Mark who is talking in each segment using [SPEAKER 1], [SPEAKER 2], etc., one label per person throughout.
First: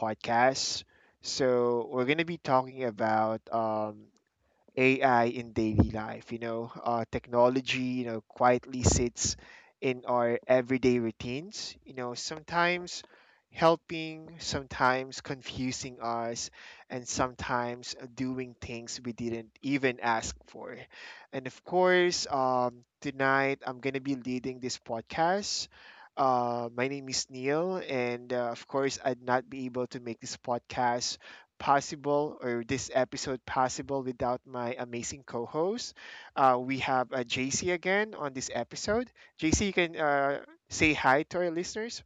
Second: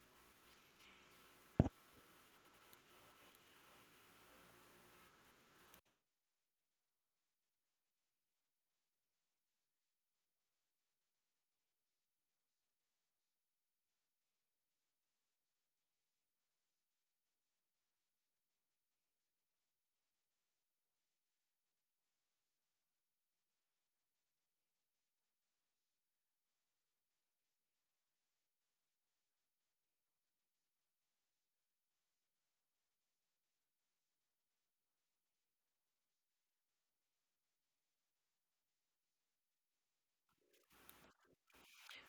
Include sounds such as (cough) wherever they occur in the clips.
[SPEAKER 1] podcast. So, we're going to be talking about AI in daily life. Technology, quietly sits in our everyday routines, sometimes helping, sometimes confusing us, and sometimes doing things we didn't even ask for. And of course, tonight I'm going to be leading this podcast. My name is Neil, and of course, I'd not be able to make this podcast possible or this episode possible without my amazing co-host. We have JC again on this episode. JC, you can say hi to our listeners.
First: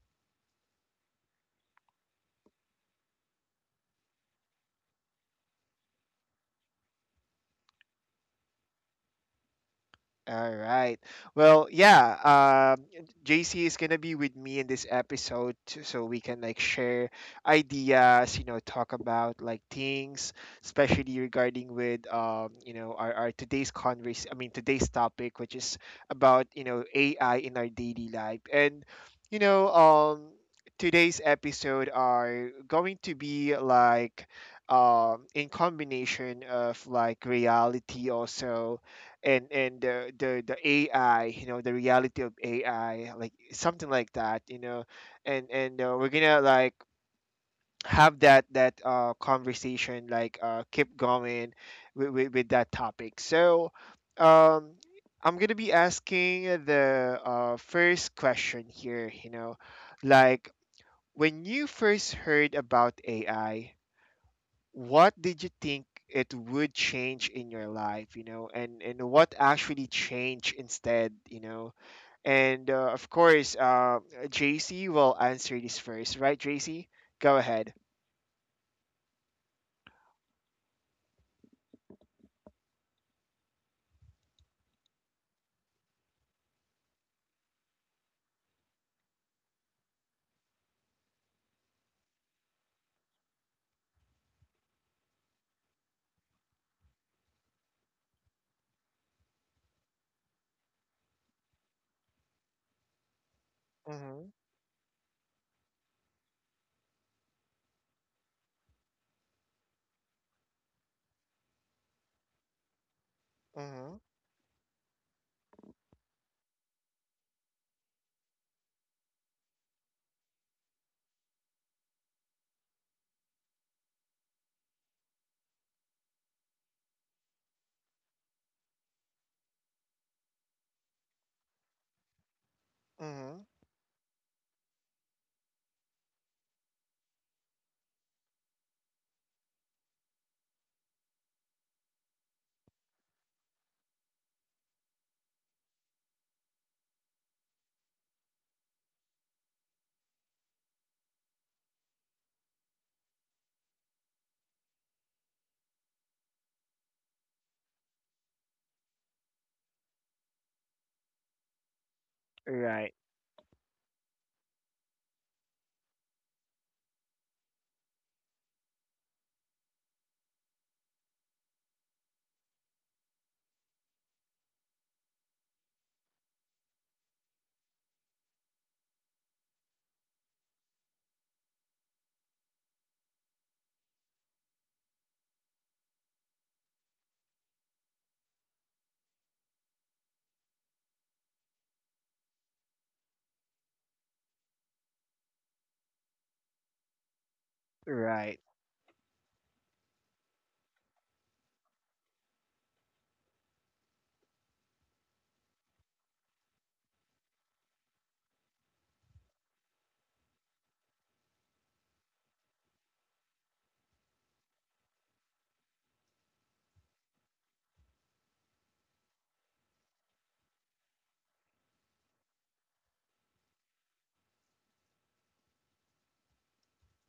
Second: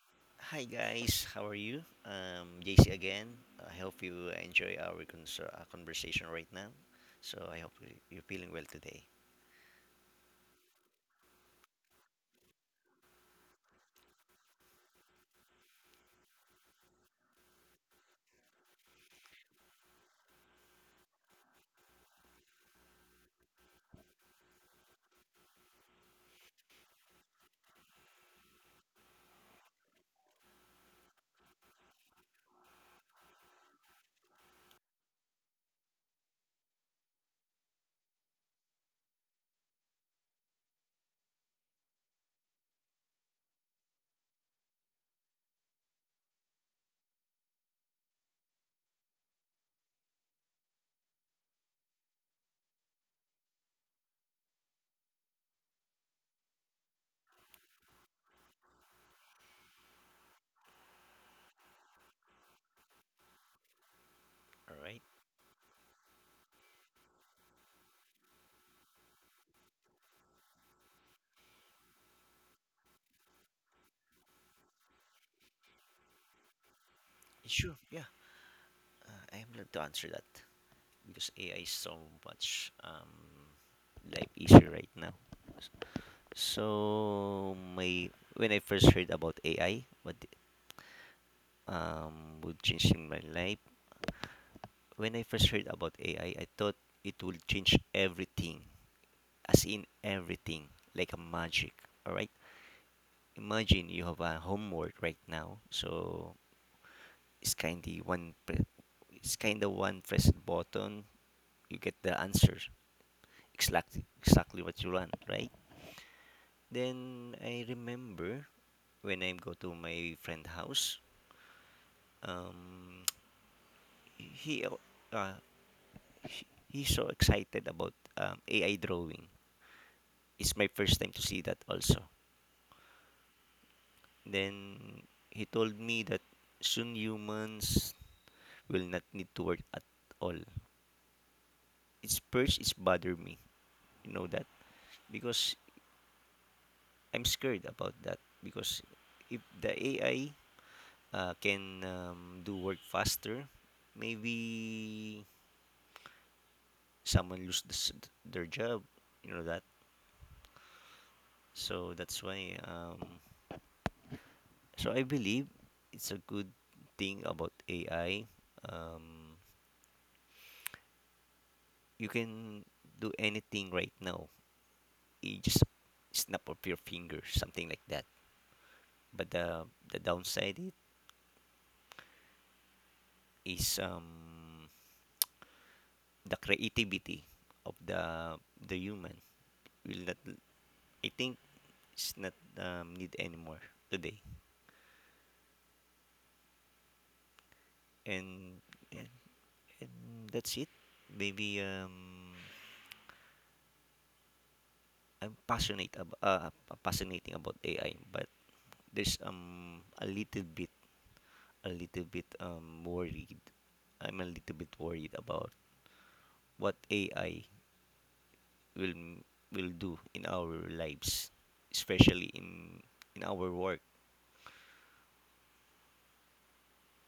[SPEAKER 2] Hi guys, how are you? JC again. I hope you enjoy our conversation right now. So I hope you're feeling well today.
[SPEAKER 1] All right. Well, yeah. Um, JC is gonna be with me in this episode, so we can like share ideas, talk about like things, especially regarding with our today's converse. I mean, today's topic, which is about AI in our daily life, and you know, um, today's episode are going to be like in combination of like reality also and the AI, the reality of AI, like something like that, and we're gonna like have that conversation, like keep going with that topic. So, um, I'm gonna be asking the first question here, like when you first heard about AI,
[SPEAKER 2] All right?
[SPEAKER 1] what did you think it would change in your life, and what actually changed instead? And of course, JC will answer this first, right, JC? Go ahead.
[SPEAKER 2] Sure. Yeah, I am glad to answer that because AI is so much life easier right now. So my When I first heard about AI, what would change in my life? When I first heard about AI, I thought it will change everything. As in everything, like a magic. All right. Imagine you have
[SPEAKER 1] Mhm.
[SPEAKER 2] a homework right now, so it's kind of one. Pre- it's kind of one press button, you get the answer
[SPEAKER 1] Mhm.
[SPEAKER 2] exactly what you want, right? Then I remember when I go to my friend house, um, he uh, he's so excited about AI drawing. It's my first time to see that also.
[SPEAKER 1] Mhm.
[SPEAKER 2] Then he told me that soon humans will not need to work at all. It's bother me, you know that, because I'm scared about that because if the AI can do work faster, maybe someone lose this, their job, you know that. So that's why.
[SPEAKER 1] Right,
[SPEAKER 2] So I believe it's a good thing about AI. Um, you can do anything right now. You just snap of your finger, something like that. But the downside it is the creativity of the human will not, I think, it's not need anymore today.
[SPEAKER 1] right.
[SPEAKER 2] And, and and that's it. Maybe I'm passionate about fascinating about AI, but there's a little bit worried. I'm a little bit worried about what AI will will do in our lives, especially in our work.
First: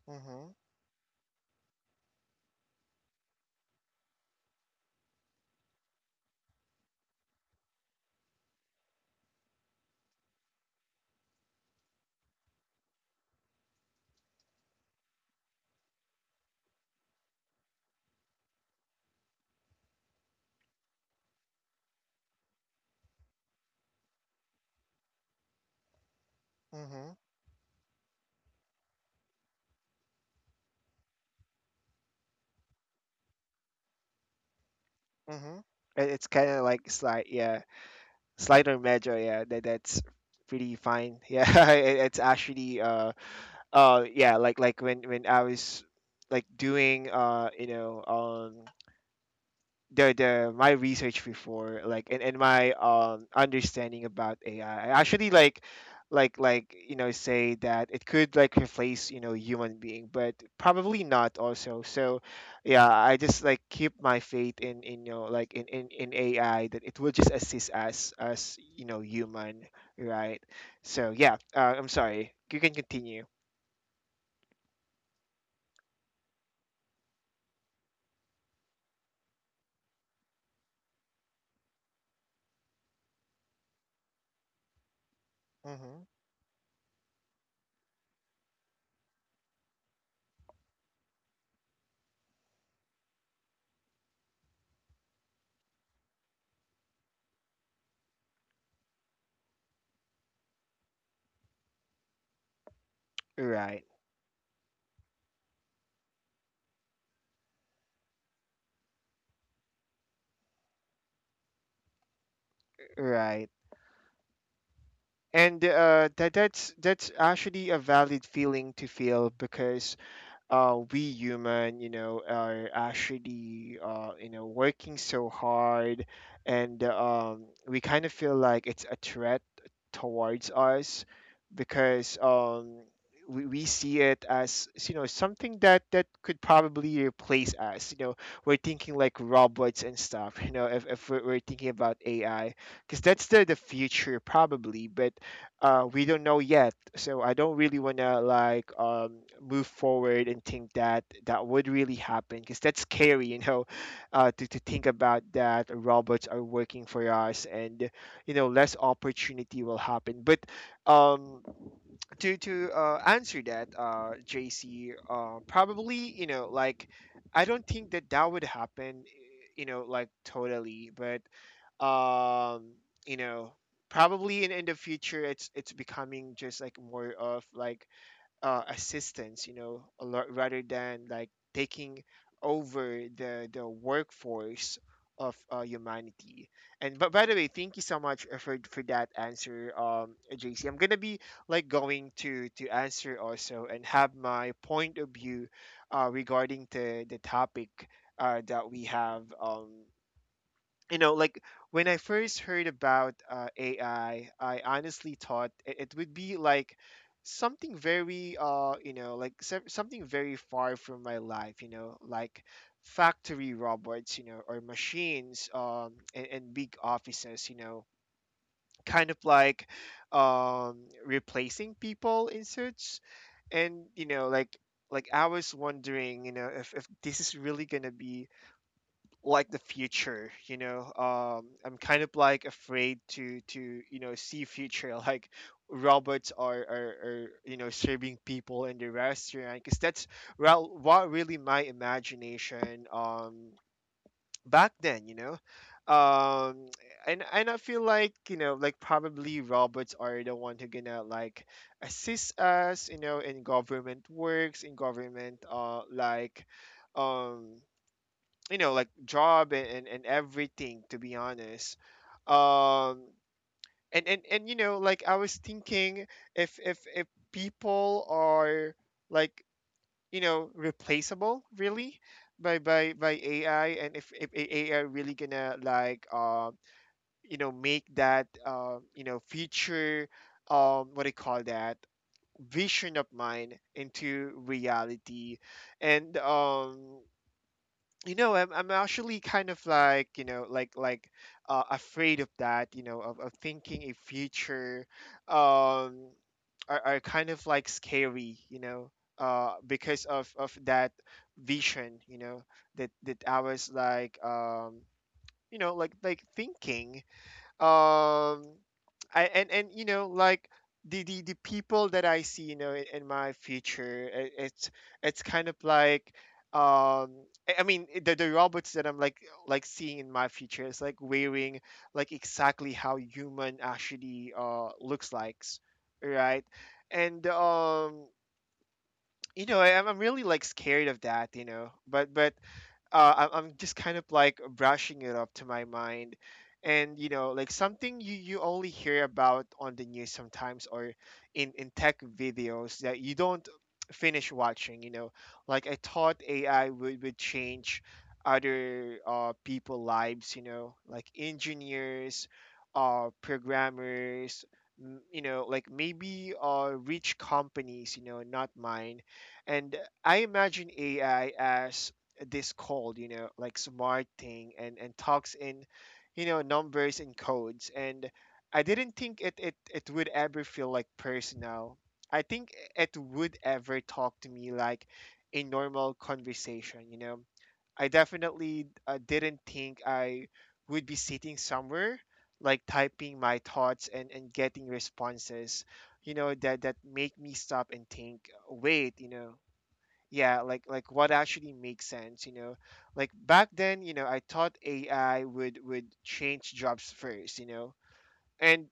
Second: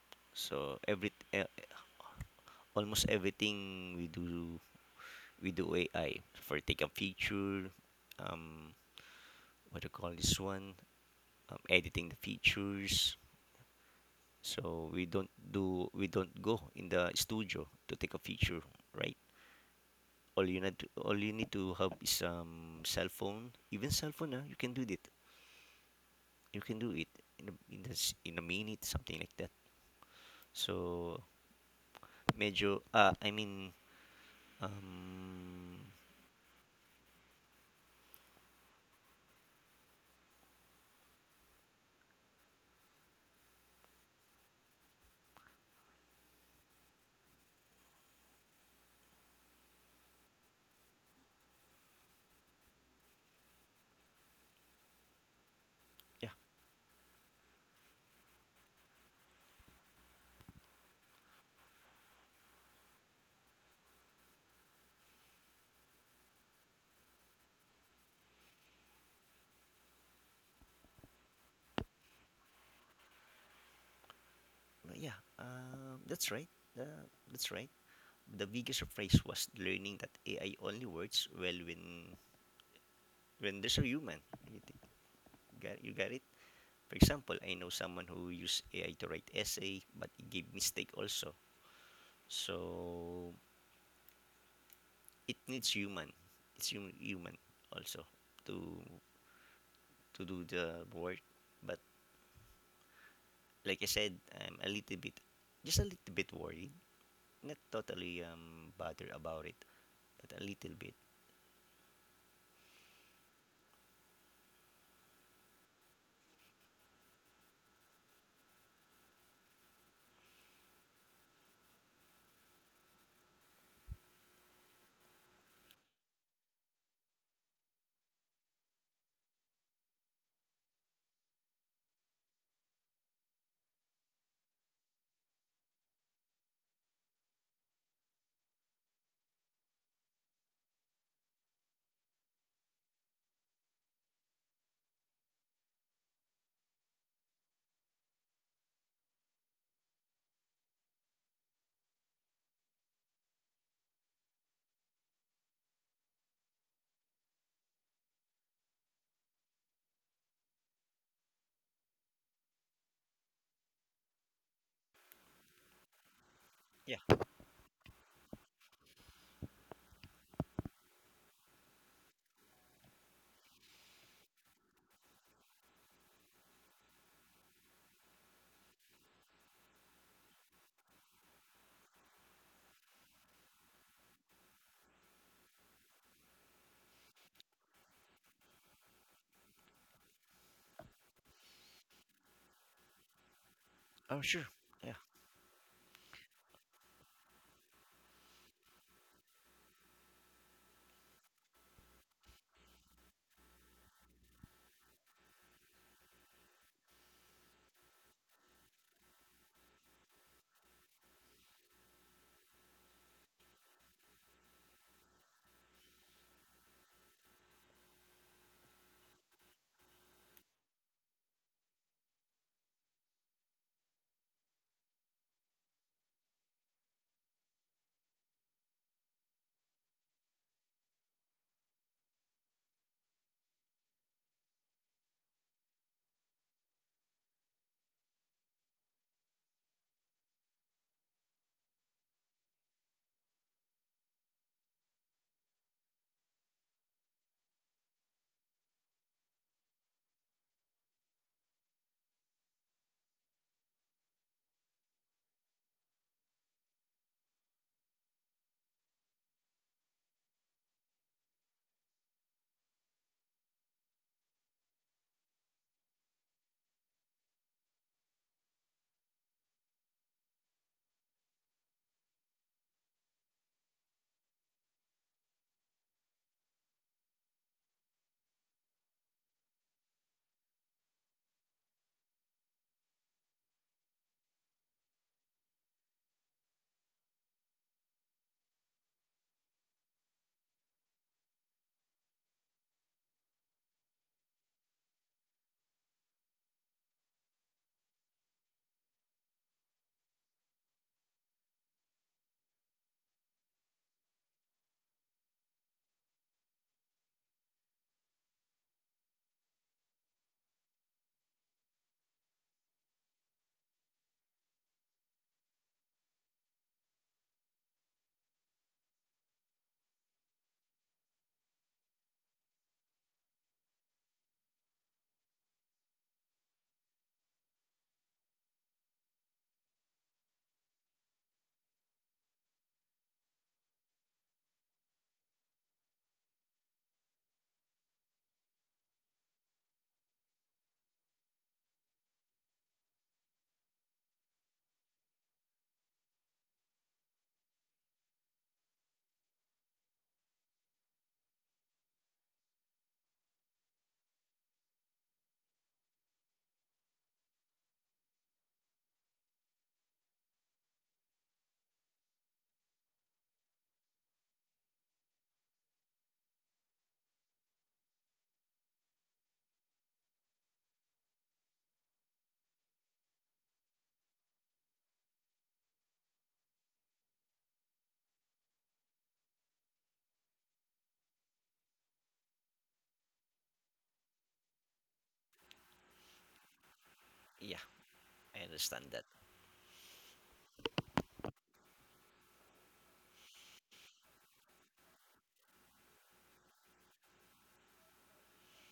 [SPEAKER 1] Mhm.
[SPEAKER 2] So every almost everything we do, AI for take a picture, um, what do you call this one, editing the features. So we don't go in the studio to take a picture, right? All you need to have is cell phone. Even cell phone, ah, you can do it. You can do it
[SPEAKER 1] Mhm.
[SPEAKER 2] in a, in the, in a minute, something like that. So Medyo, ah, I mean,
[SPEAKER 1] Mhm.
[SPEAKER 2] um,
[SPEAKER 1] It's kind of like slide, yeah, slide or major, yeah, that's pretty fine. (laughs) Yeah, it's actually yeah, like when I was like doing the my research before, like, and my understanding about ai, I actually
[SPEAKER 2] yeah,
[SPEAKER 1] say that it could like replace human being, but probably not also, so yeah, I just like keep my faith in like in ai that it will just assist us as human. Right. So yeah, I'm sorry, you can continue.
[SPEAKER 2] yeah, that's right. That's right. The biggest surprise was learning that AI only works well when there's a human. You, think, got, you
[SPEAKER 1] Hmm.
[SPEAKER 2] got it? For example, I know someone who used AI to write essay, but it gave mistake also. So it needs human. It's human, human also to to do the work. But like
[SPEAKER 1] Right,
[SPEAKER 2] I said, I'm a little bit, just a little bit worried, not totally bothered about it, but a little bit.
[SPEAKER 1] right. And that's actually a valid feeling to feel because we human, are actually, working so hard, and we kind of feel like it's a threat towards us because we see it as something that could probably replace us. We're thinking like robots and stuff. (laughs) If we're thinking about AI, because that's the future probably, but we don't know yet, so I don't really want to like move forward and think that that would really happen because that's scary. (laughs) To think about that robots are working for us, and less opportunity will happen, but um, to answer that, JC, probably like
[SPEAKER 2] Yeah.
[SPEAKER 1] I don't think that that would happen, like totally, but um, you know probably in the future, it's becoming just like more of like assistance, a lot, rather than like taking over the workforce of humanity. And but by the way, thank you so much for that answer. I'm gonna be like going to answer also and have
[SPEAKER 2] Oh, sure.
[SPEAKER 1] my
[SPEAKER 2] Yeah,
[SPEAKER 1] point of view regarding the topic that we have. Like when I first heard about AI, I honestly thought it would be like something very, like something very far from my life, like factory robots, or machines, and big offices, kind of like um, replacing people in suits, and like I was wondering, if this is really gonna be like the future. I'm kind of like afraid to see future. (laughs) Like robots are serving people in the restaurant because that's, well, what really my imagination back then. um and I feel like like probably robots are the one who gonna like assist us, in government works, in government, like um like job and everything, to be honest. um and like I was thinking, if people are like replaceable really by ai, and if ai really gonna like make that future, what do you call that, vision of mine into reality. And I'm actually kind of like afraid of that, of thinking a future um are kind of like scary, because of that vision, that I was like thinking. Um I And like the people that I see, in my future, I it's kind of like um I mean, the robots that I'm like seeing in my future is like wearing like exactly how human actually looks like, right. And I'm really like scared of that, but I'm just kind of like brushing it up to my mind. And like something you only hear about on the news sometimes, or in tech videos that you don't finish watching. Like I thought AI would change other people lives, like engineers, programmers, like maybe rich companies, not mine. And I imagine AI as this called like smart thing and talks in numbers and codes, and I didn't think it would ever feel like personal. I think it would ever talk to me like a normal conversation. I definitely didn't think I would be sitting somewhere, like typing my thoughts and getting responses that make me
[SPEAKER 2] yeah.
[SPEAKER 1] stop and think,
[SPEAKER 2] I understand
[SPEAKER 1] wait
[SPEAKER 2] that.
[SPEAKER 1] you know Yeah, like what actually makes sense. Like back then, I thought ai would change jobs first. And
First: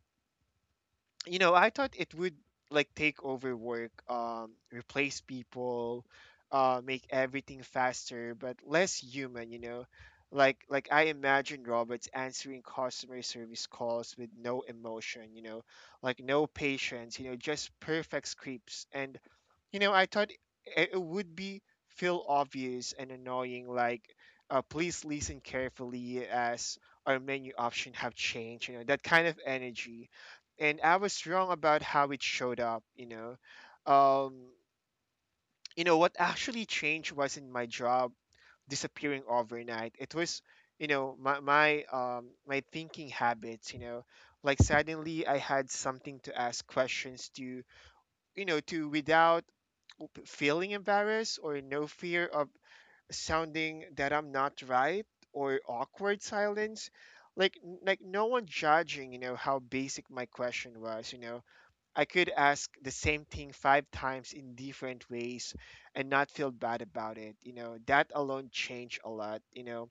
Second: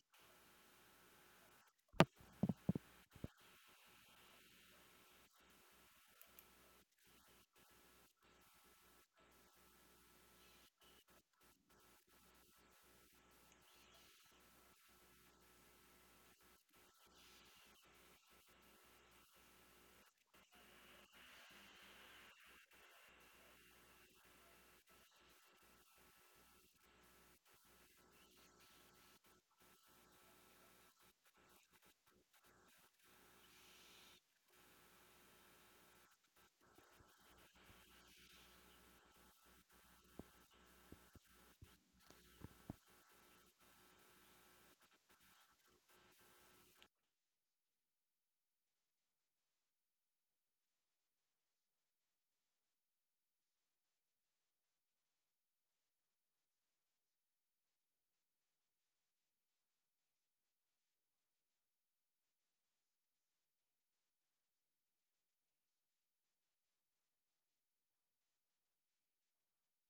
[SPEAKER 1] I thought it would like take over work, replace people, make everything faster but less human. Like I imagine robots answering customer service calls with no emotion, like no patience, just perfect scripts. And I thought it would be feel obvious and annoying, like please listen carefully as our menu option have changed, that kind of energy. And I was wrong about how it showed up. Um, what actually changed wasn't my job disappearing overnight. It was, my thinking habits. Like suddenly I had something to ask questions to, to without feeling embarrassed or no fear of sounding that I'm not right or awkward silence. Like like no one judging, how basic my question was. I could ask the same thing 5 times in different ways and not feel bad about it. That alone changed a lot.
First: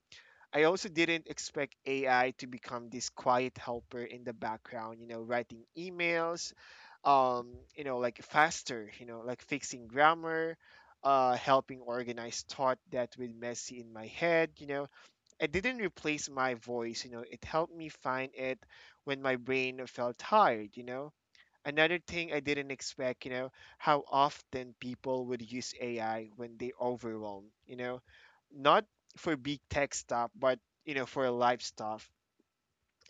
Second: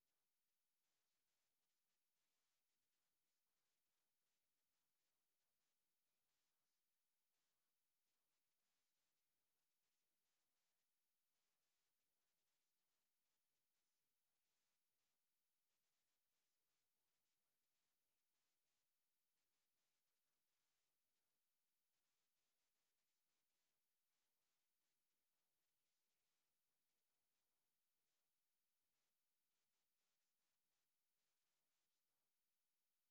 [SPEAKER 1] I also didn't expect AI to become this quiet helper in the background, writing emails, like faster, like fixing grammar, helping organize thought that was messy in my head. It didn't replace my voice, it helped me find it when my brain felt tired. Another thing I didn't expect, how often people would use AI when they overwhelm, not for big tech stuff, but for life stuff.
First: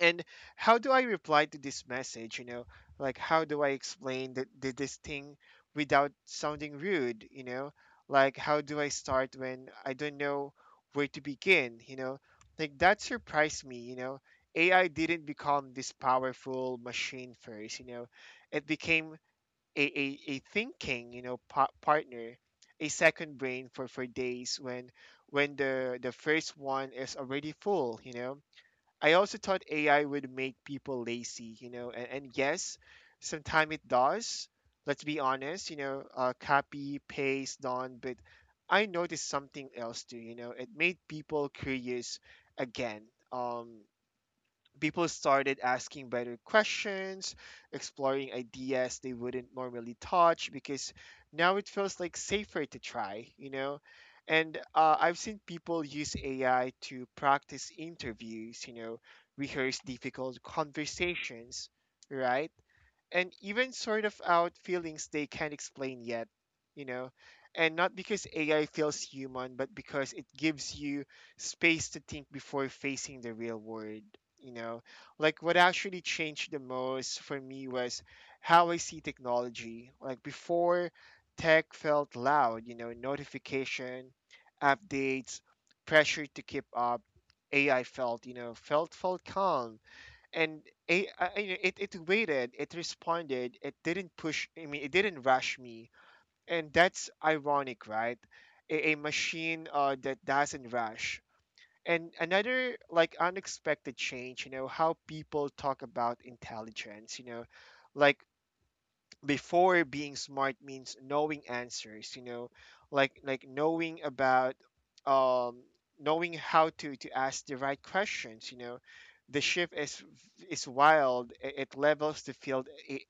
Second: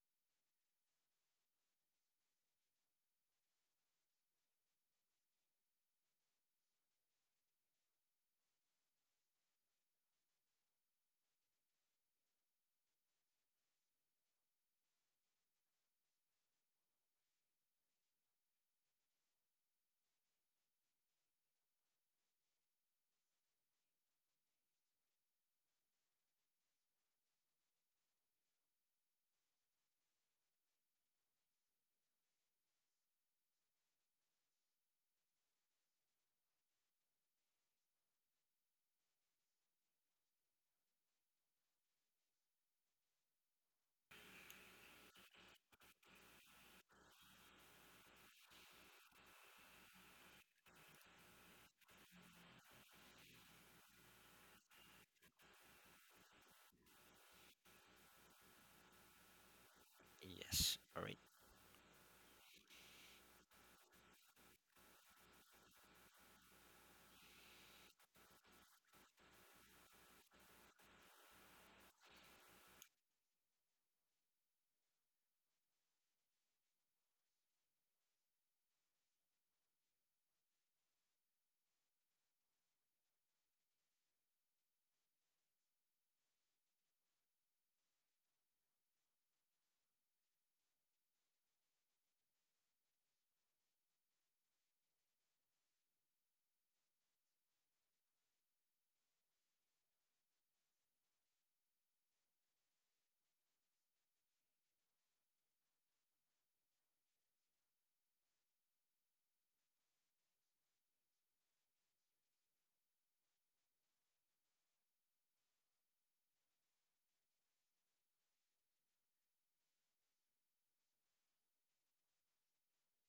[SPEAKER 1] And how do I reply to this message? Like how do I explain this thing without sounding rude? Like how do I start when I don't know where to begin? Like that surprised me. AI didn't become this powerful machine first, you know, it became a thinking partner, a second brain for days when the first one is already full, you know. I also thought AI would make people lazy, you know, and yes, sometimes it does. Let's be honest, you know, copy paste done. But I noticed something else too, you know, it made people curious again. um People started asking better questions, exploring ideas they wouldn't normally touch because now it feels like safer to try, you know? And I've seen people use AI to practice interviews, you know, rehearse difficult
[SPEAKER 2] Yes. All right.
[SPEAKER 1] conversations, right? And even sort of out feelings they can't explain yet, you know. And not because AI feels human, but because it gives you space to think before facing the real world, you know. Like what actually changed the most for me was how I see technology. Like before, tech felt loud, you know, notification, updates, pressure to keep up. AI felt, you know, felt calm. And it, it waited, it responded, it didn't push I mean it didn't rush me. And that's ironic, right? A machine, that doesn't rush. And another like unexpected change, you know, how people talk about intelligence, you know, like before, being smart means knowing answers, you know, like knowing about, um knowing how to ask the right questions, you know. The shift is wild, it levels the field,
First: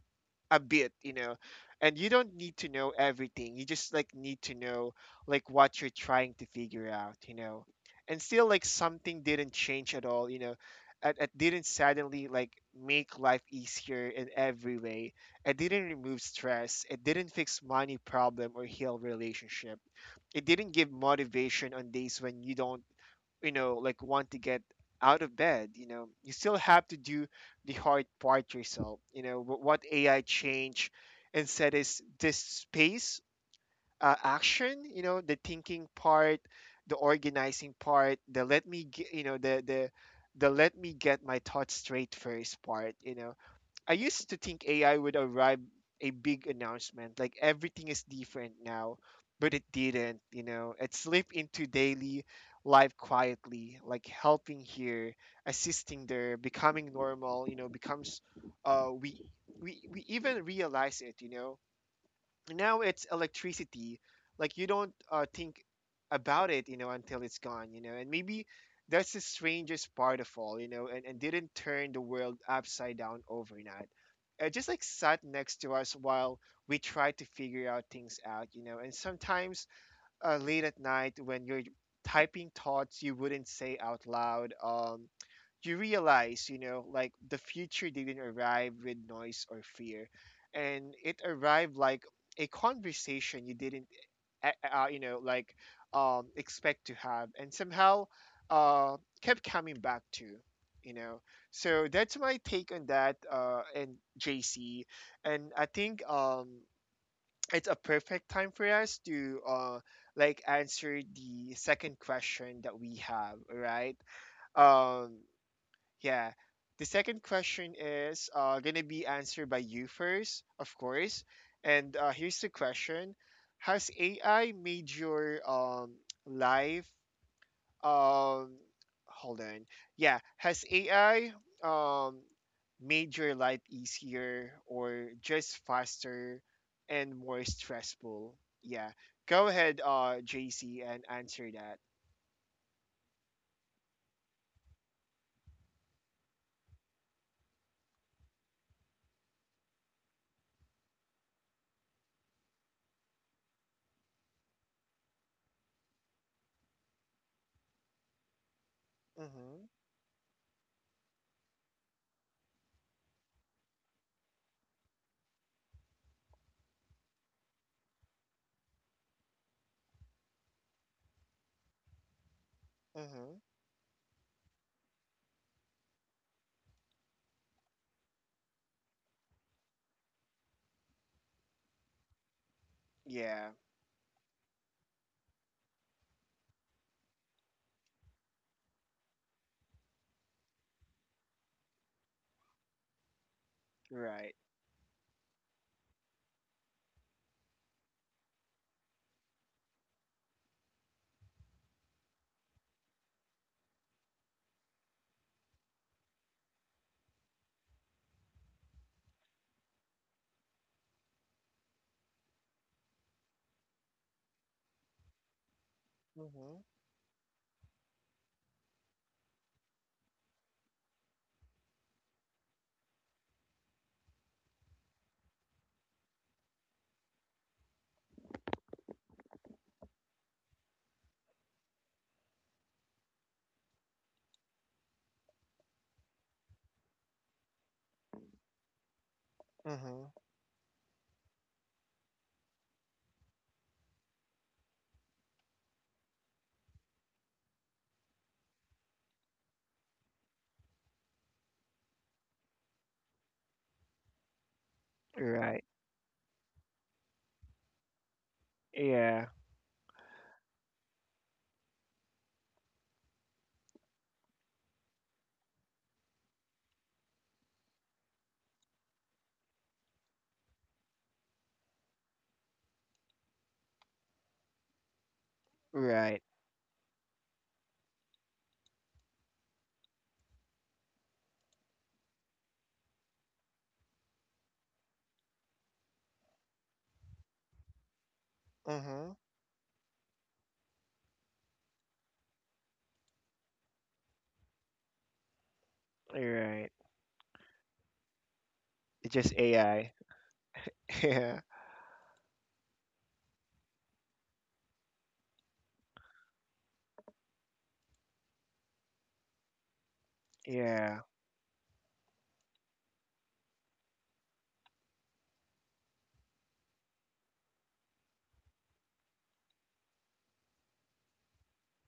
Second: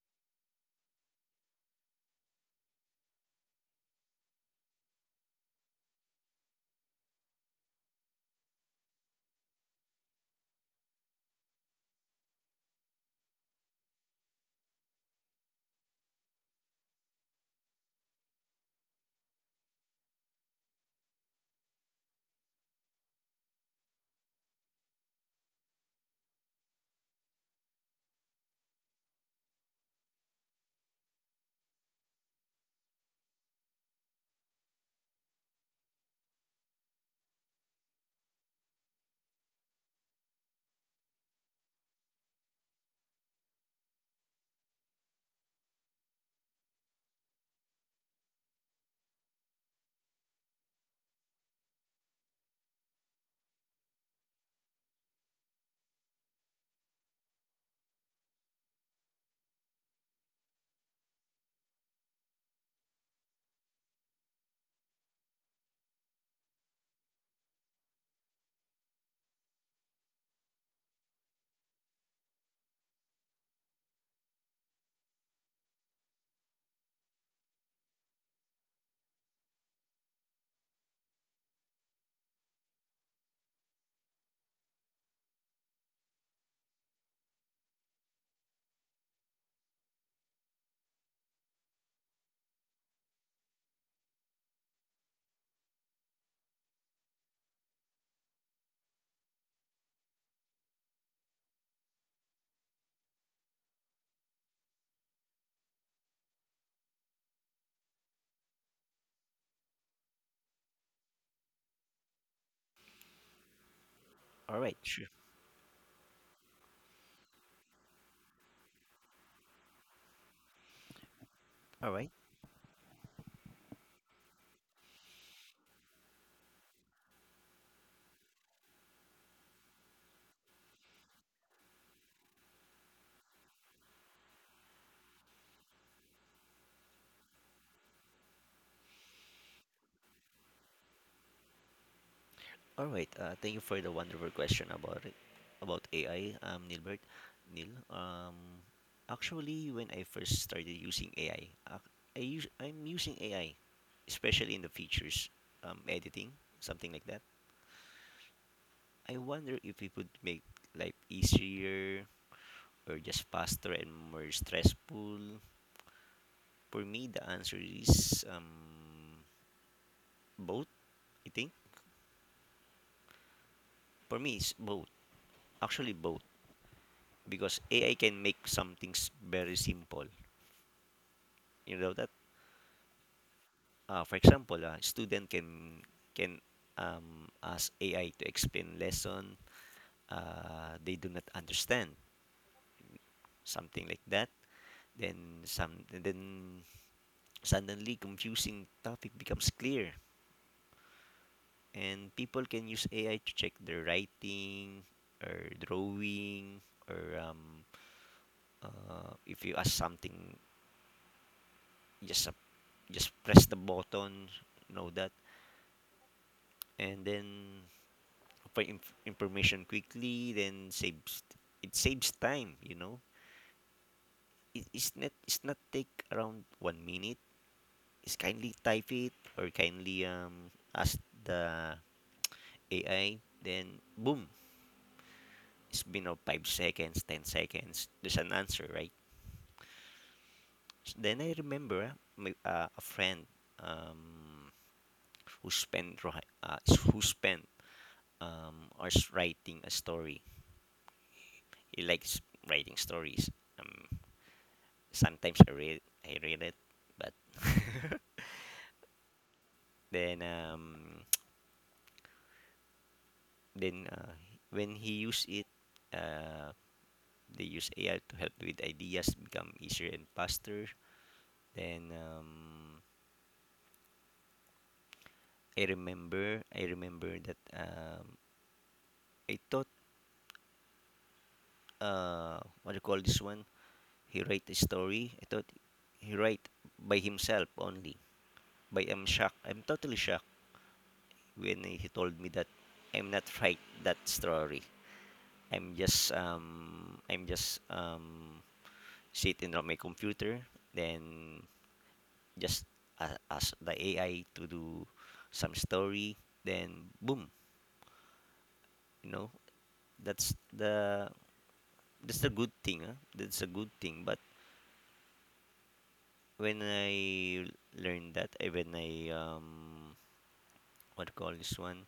[SPEAKER 1] a bit, you know. And you don't need to know everything. You just like need to know like what you're trying to figure out, you know. And still, like, something didn't change at all, you know. It didn't suddenly like make life easier in every way. It didn't remove stress. It didn't fix money problem or heal relationship. It didn't give motivation on days when you don't, you know, like want to get out of bed, you know. You still have to do the hard part yourself, you know. What AI change and said is this space, action, you know, the thinking part, the organizing part, the let me g you know the the let me get my thoughts straight first part, you know. I used to think AI would arrive a big announcement, like everything is different now, but it didn't, you know. It slipped into daily life quietly, like helping here, assisting there, becoming normal, you know, becomes we we even realize it, you know. Now it's electricity, like you don't, think about it, you know, until it's gone, you know. And maybe that's the strangest part of all, you know, and didn't turn the world upside down overnight. It just like sat next to us while we tried to figure out things out, you know. And sometimes, late at night when you're typing thoughts you wouldn't say out loud, you realize, you know, like the future didn't arrive with noise or fear, and it arrived like a conversation you didn't, like expect to have, and somehow kept coming back to, you know. So that's my take on that, and JC, and I think it's a perfect time for us to like answer the second question that we have, right?
[SPEAKER 2] All right. Sure.
[SPEAKER 1] um yeah. The second question is going to be answered by you first, of course.
[SPEAKER 2] All
[SPEAKER 1] And
[SPEAKER 2] right.
[SPEAKER 1] here's the question. Has AI made your life? Um, Hold on. Yeah. Has AI, um, made your life easier or just faster and more stressful? Yeah. Go ahead, JC, and answer that.
[SPEAKER 2] All right. Thank you for the wonderful question about it, about AI. Nilbert, Neil. Actually, when I first started using AI, I'm using AI, especially in the features, editing something like that. I wonder
[SPEAKER 1] Mm-hmm.
[SPEAKER 2] if it would make life easier or just faster and more stressful. For me, the answer is both, I think.
[SPEAKER 1] Mm-hmm.
[SPEAKER 2] For me, it's both. Actually, both. Because AI can make some things very simple. You know that?
[SPEAKER 1] Yeah.
[SPEAKER 2] For example, a student can ask AI to explain lesson they do not understand, something like that.
[SPEAKER 1] Right.
[SPEAKER 2] Then some then suddenly confusing topic becomes clear, and people can use AI to check their writing or drawing or if you ask something, just uh, just press the button, know that, and then for information quickly, then saves time, you know. It's not take around 1 minute. It's kindly type it or kindly ask the ai, then boom, it's been 5 seconds, 10 seconds, there's an answer, right?
[SPEAKER 1] Mm-hmm.
[SPEAKER 2] Then I remember a friend, um, who spent ri- uh, who spent, writing a story. He likes writing stories. Um, sometimes
[SPEAKER 1] Right.
[SPEAKER 2] I read it, but (laughs)
[SPEAKER 1] Yeah.
[SPEAKER 2] then (tsk) then when he use it, uh, they use AI to help with ideas become easier and faster. Then
[SPEAKER 1] Right.
[SPEAKER 2] I remember that I thought, what do you call this one? He write a story. I thought he write by himself only. But I'm
[SPEAKER 1] Mhm.
[SPEAKER 2] shocked. I'm totally shocked when he told me that I'm not write that story. I'm just
[SPEAKER 1] Right. It's just
[SPEAKER 2] sitting on my
[SPEAKER 1] AI.
[SPEAKER 2] computer,
[SPEAKER 1] (laughs) Yeah.
[SPEAKER 2] then just ask the AI to do some story, then boom, you know, that's
[SPEAKER 1] Yeah.
[SPEAKER 2] the that's the good thing, huh? That's a good thing. But when I learned that, eh, when I um, what do you call this one,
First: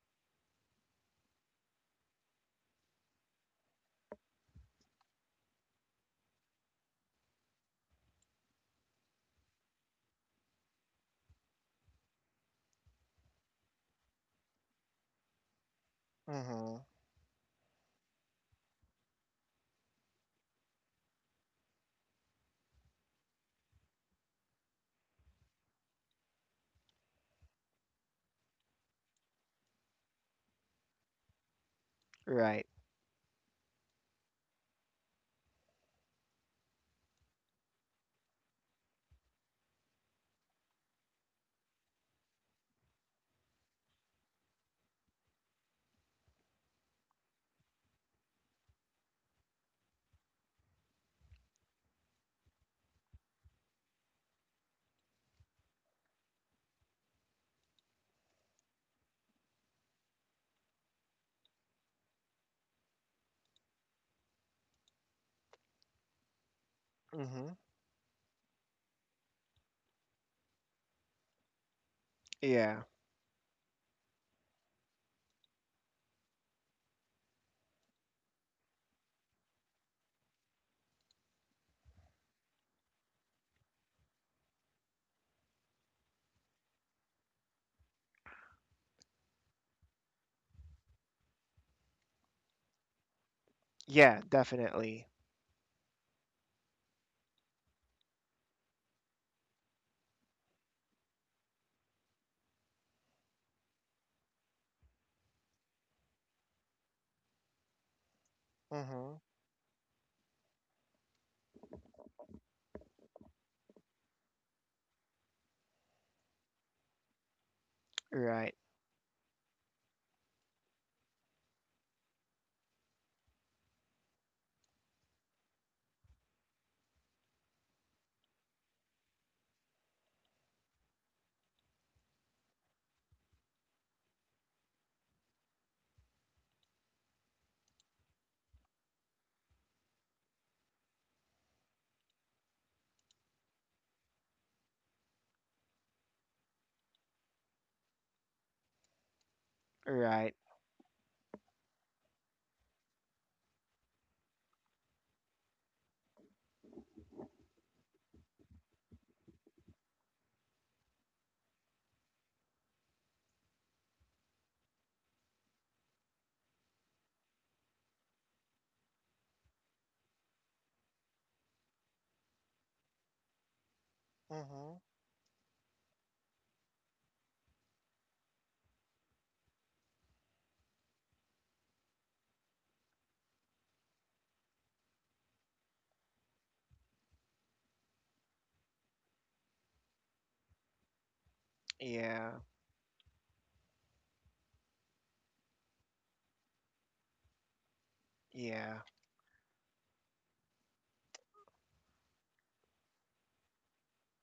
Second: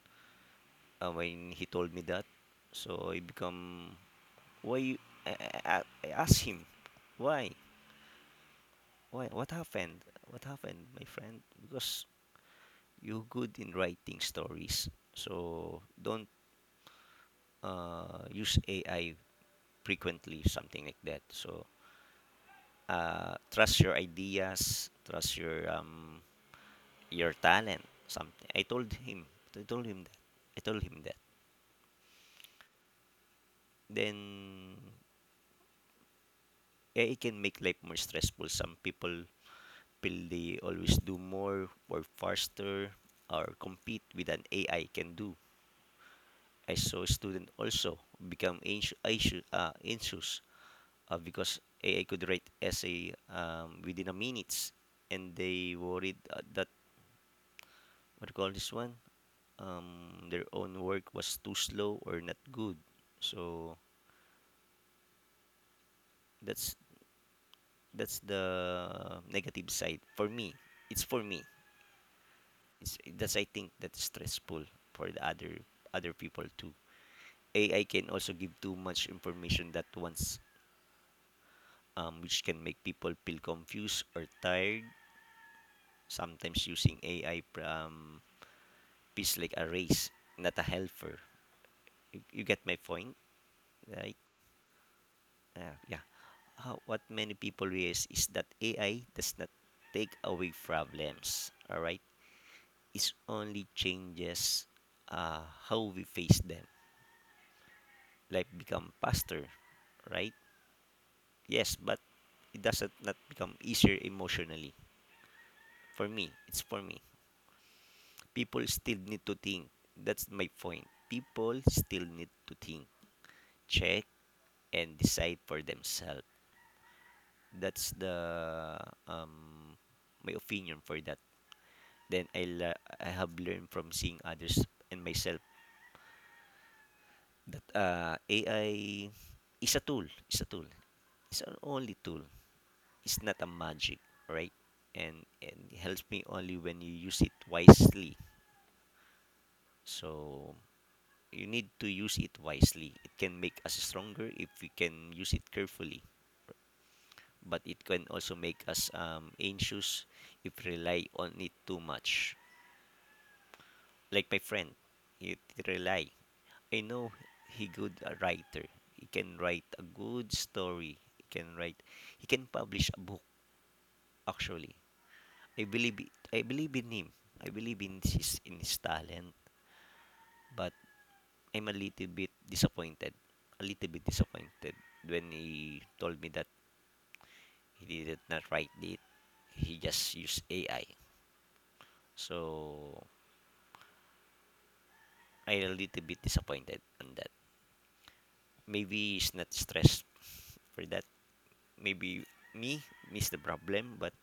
[SPEAKER 2] when he told me that, so I become, why? I, I asked him, why? Why? What happened? What happened, my friend? Because you're good in writing stories, so don't
[SPEAKER 1] Mhm.
[SPEAKER 2] use AI frequently, something like that. So trust your ideas, trust your talent. Something. I told him. I told him that. I told him that.
[SPEAKER 1] Right.
[SPEAKER 2] Then AI can make life more stressful. Some people People, they always do more or faster or compete with an AI can do. I saw student also become anxious, because AI could write essay within a minutes, and they worried, that, what do you call this one, their own work was too slow or not good. So that's
[SPEAKER 1] Mhm.
[SPEAKER 2] that's the negative side for me. It's for me.
[SPEAKER 1] Yeah.
[SPEAKER 2] It's that's I think that's stressful for the other people too. AI can also give too much information that once, which can make people feel confused or tired. Sometimes using AI feels like a race, not a helper. You get my point, right?
[SPEAKER 1] Yeah, definitely.
[SPEAKER 2] Yeah. How, what many people realize is that AI does not take away problems. All right, it only changes uh, how we face them. Life become
[SPEAKER 1] Mhm.
[SPEAKER 2] faster, right? Yes, but it doesn't not become easier emotionally. For me, it's for me.
[SPEAKER 1] Right.
[SPEAKER 2] People still need to think. That's my point. People still need to think, check, and decide for themselves. That's the um my opinion for that. Then I have learned from seeing others and myself that AI is a tool. Is a tool. It's an only tool. It's not a magic, right? And it helps me only when you use it wisely.
[SPEAKER 1] Right.
[SPEAKER 2] So you need to use it wisely. It can make us stronger if we can use it carefully, but it can also make us anxious if we rely on it too much. Like my friend, he rely. I know he good a writer. He can write a good story. He can write. He can publish a book. Actually,
[SPEAKER 1] Mhm.
[SPEAKER 2] I believe in him. I believe in his talent. But I'm a little bit disappointed. A little bit disappointed when he told me that, he did not write it. He just used AI.
[SPEAKER 1] Yeah.
[SPEAKER 2] So I a little bit disappointed on that.
[SPEAKER 1] Yeah.
[SPEAKER 2] Maybe he's not stressed for that. Maybe me miss the problem, but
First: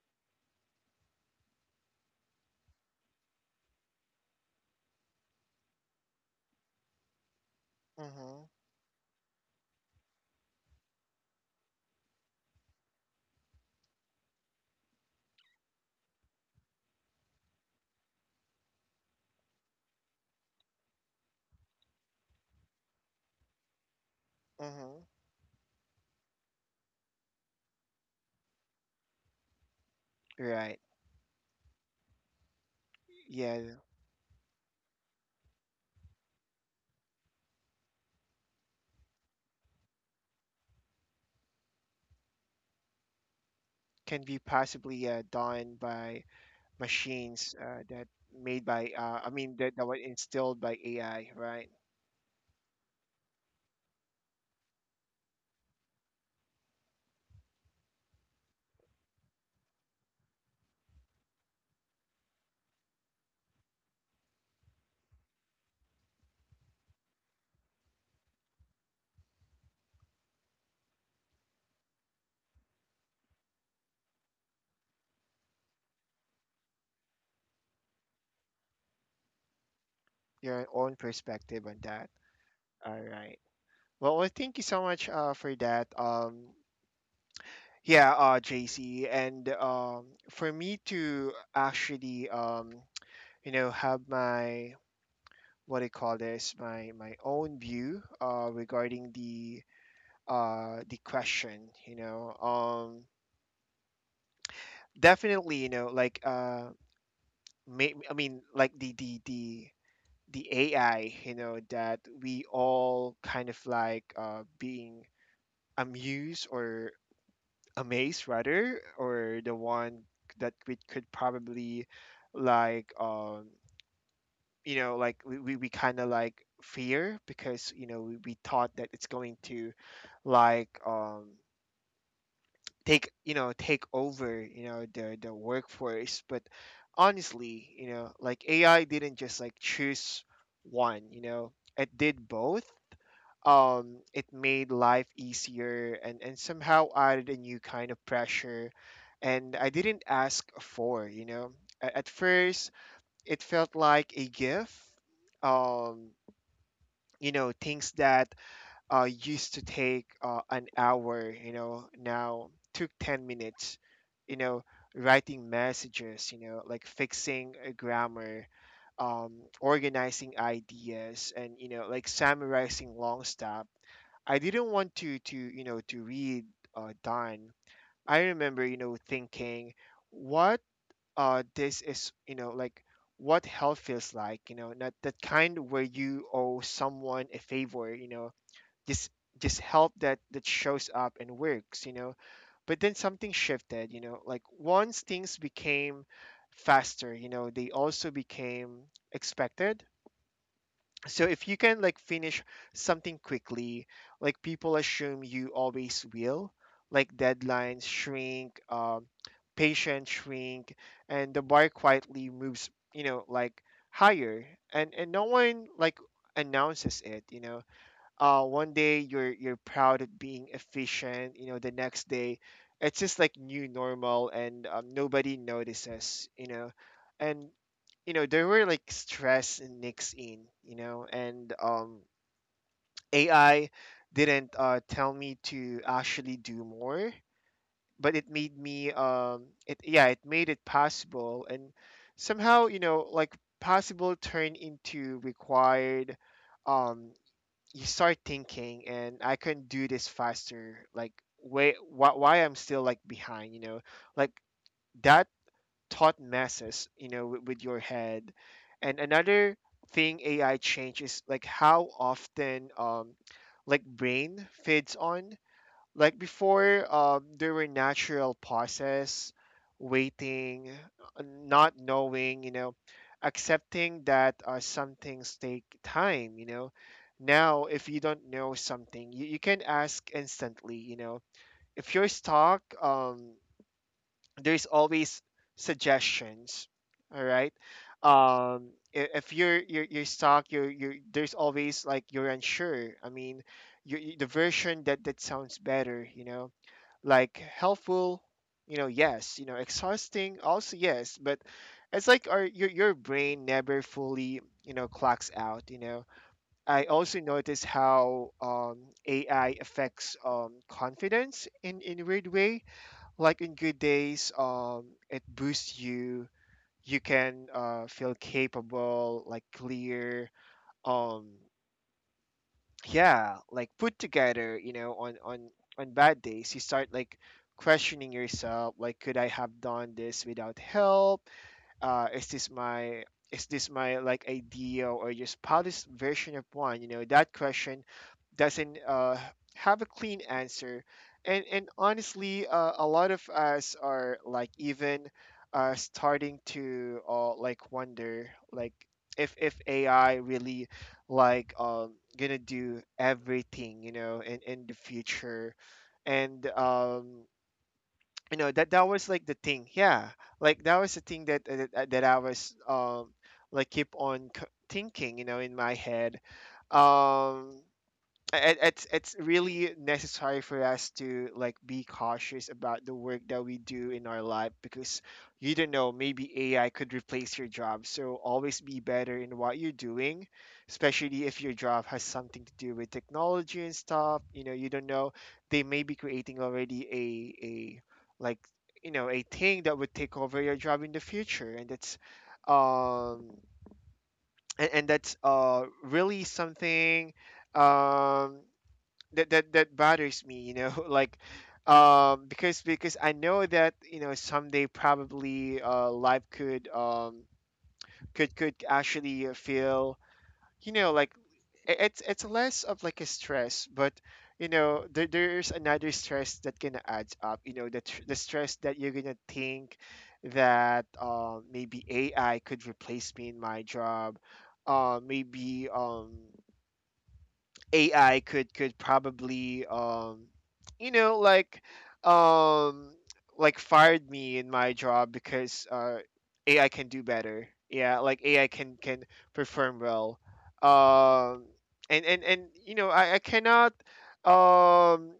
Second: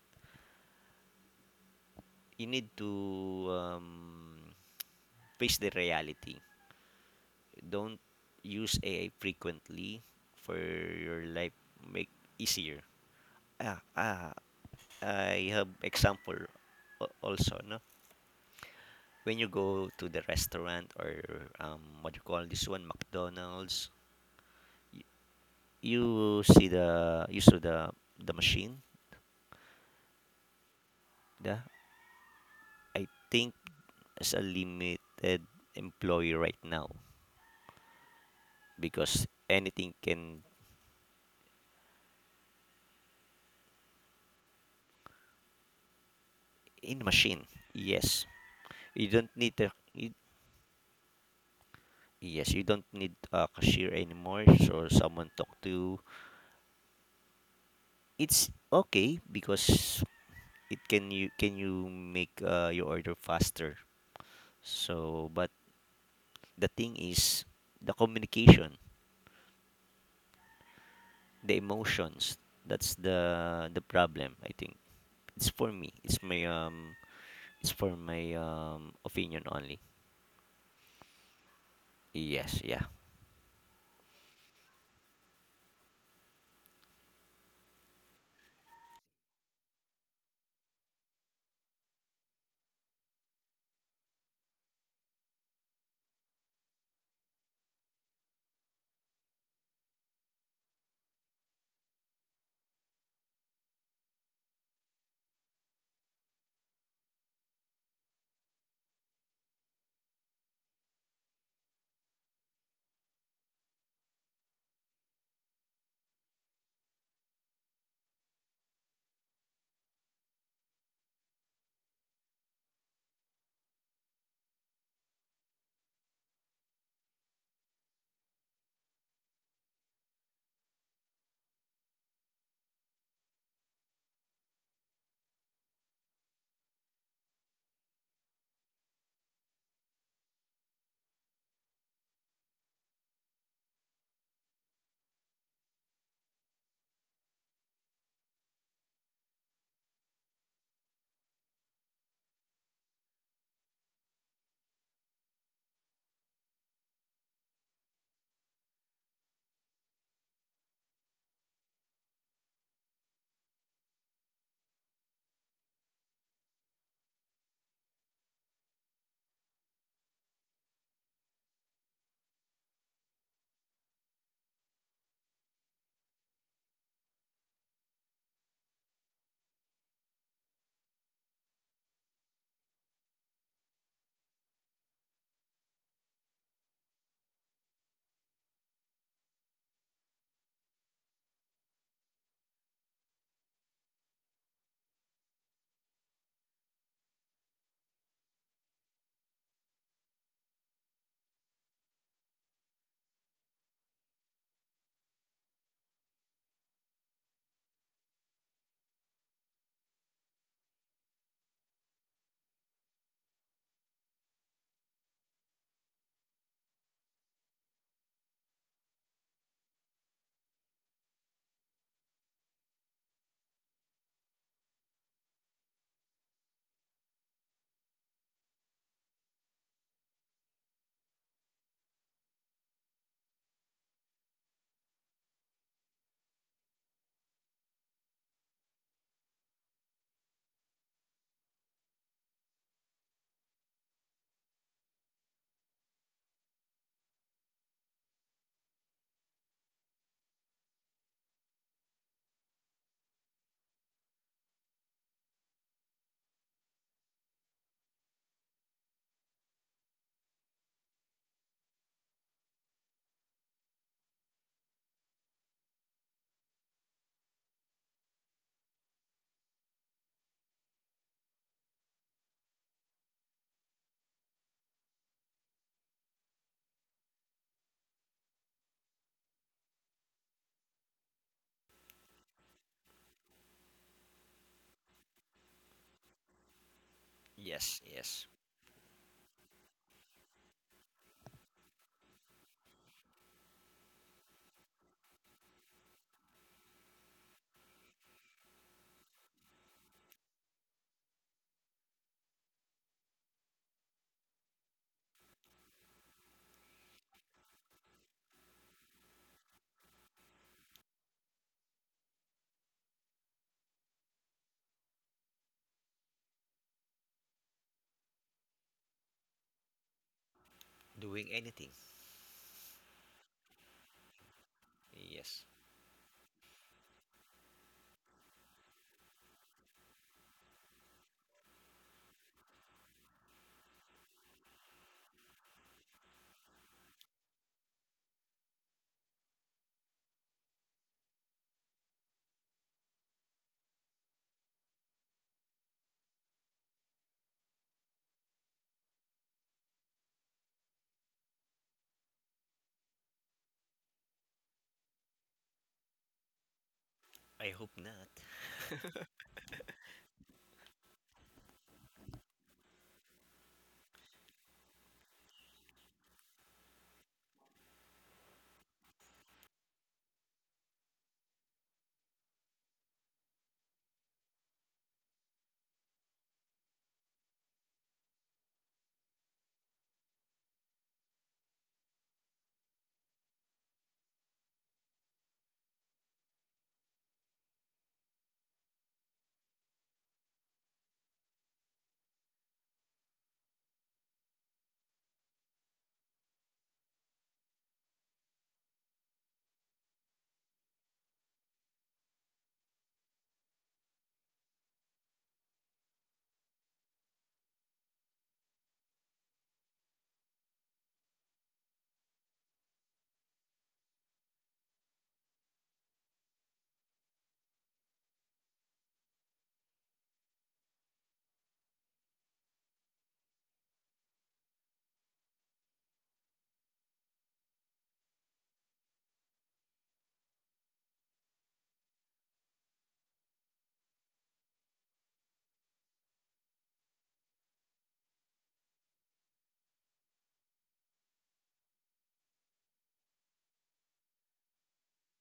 [SPEAKER 2] you need to um, face the reality. Don't
[SPEAKER 1] Mhm.
[SPEAKER 2] use AI frequently for your life. Make easier. Ah, ah, I have example also, no? When you go to the restaurant or what you call this one, McDonald's, y-
[SPEAKER 1] Mhm.
[SPEAKER 2] you see the you saw the machine.
[SPEAKER 1] Right.
[SPEAKER 2] The, I think,
[SPEAKER 1] Yeah.
[SPEAKER 2] as a limited employee right now, because anything can
[SPEAKER 1] Can be possibly, done by
[SPEAKER 2] in the machine.
[SPEAKER 1] machines that
[SPEAKER 2] Yes,
[SPEAKER 1] made by,
[SPEAKER 2] you don't need a
[SPEAKER 1] that, were instilled by AI, right?
[SPEAKER 2] yes, you don't need a cashier anymore. So someone talk to. It's okay because it can, you can, you make your order faster. So but the thing is the communication, the emotions. That's the problem I think. It's for me. It's my. It's for my opinion only.
[SPEAKER 1] Your own perspective on that.
[SPEAKER 2] Yes. Yeah.
[SPEAKER 1] All right. Well, thank you so much, for that. Yeah, JC, and for me to actually, you know, have my, what do you call this, my own view, regarding the question, you know. Definitely, you know, like, like the AI, you know, that we all kind of like, being amused or amazed rather, or the one that we could probably like, you know, like we kind of like fear because, you know, we thought that it's going to like, take, you know, take over, you know, the workforce. But honestly, you know, like AI didn't just like choose one, you know, it did both. It made life easier and, somehow added a new kind of pressure and I didn't ask for, you know. At first, it felt like a gift. Um, you know, things that, used to take, an hour, you know, now took 10 minutes, you know, writing messages, you know, like fixing a grammar, um, organizing ideas, and, you know, like summarizing long stuff I didn't want to you know to read, Don. I remember, you know, thinking what, this is, you know, like what hell feels like, you know, not that kind where you owe someone a favor, you know, just just help that shows up and works, you know. But then something shifted, you know, like once things became faster, you know, they also became expected. So if you can like finish something quickly, like people assume you always will, like deadlines shrink, patience shrink, and the bar quietly moves, you know, like higher. And no one like announces it, you know. One day you're, proud at being efficient, you know, the next day it's just like new normal, and, nobody notices, you know. And, you know, there were like stress and nicks in, you know. And, AI didn't, tell me to actually do more, but it made me, it yeah it made it possible. And somehow, you know, like possible turned into required. um you start thinking and I can do this faster, like why I'm still like behind, you know. Like, that thought messes, you know, with your head. And another thing AI changes, like how often, like brain feeds on. Like before, there were natural pauses, waiting, not knowing, you know, accepting that, some things take time, you know. Now if you don't know something, you can ask instantly, you know. If you're stuck, there's always suggestions, all right.
[SPEAKER 2] Yes, yes.
[SPEAKER 1] um if you're stuck, you're there's always like you're unsure, the version that sounds better, you know, like helpful, you know, yes, you know, exhausting also, yes. But it's like our, your brain never fully, you know, clocks out, you know. I also notice how, AI affects, confidence in a weird way. Like in good days, it boosts you. You can, feel capable, like clear, um
[SPEAKER 2] Doing anything.
[SPEAKER 1] yeah, like put together, you know,
[SPEAKER 2] Yes.
[SPEAKER 1] on bad days you start like questioning yourself, like could I have done this without help, is this my, like ideal or just polished version of one? You know, that question doesn't, have a clean answer. And honestly, a lot of us are like, even, starting to, like wonder like if AI really like, gonna do everything, you know, in the future. And,
[SPEAKER 2] I hope
[SPEAKER 1] you know, that
[SPEAKER 2] not.
[SPEAKER 1] was
[SPEAKER 2] (laughs)
[SPEAKER 1] like the thing, yeah, like that was the thing that, that I was, like keep on thinking, you know, in my head. um it, it's really necessary for us to like be cautious about the work that we do in our life, because you don't know, maybe AI could replace your job, so always be better in what you're doing, especially if your job has something to do with technology and stuff, you know. You don't know, they may be creating already a like, you know, a thing that would take over your job in the future. And that's, um and that's, really something, um that bothers me, you know. (laughs) Like, because I know that, you know, someday probably, life could, actually, feel, you know, like, it's less of like a stress. But, you know, there's another stress that gonna add up, you know, the, the stress that you're gonna think that, maybe AI could replace me in my job. Maybe, AI could, probably, you know, like, um like fired me in my job because, AI can do better. Yeah, like AI can, perform well. Um and you know, I cannot, um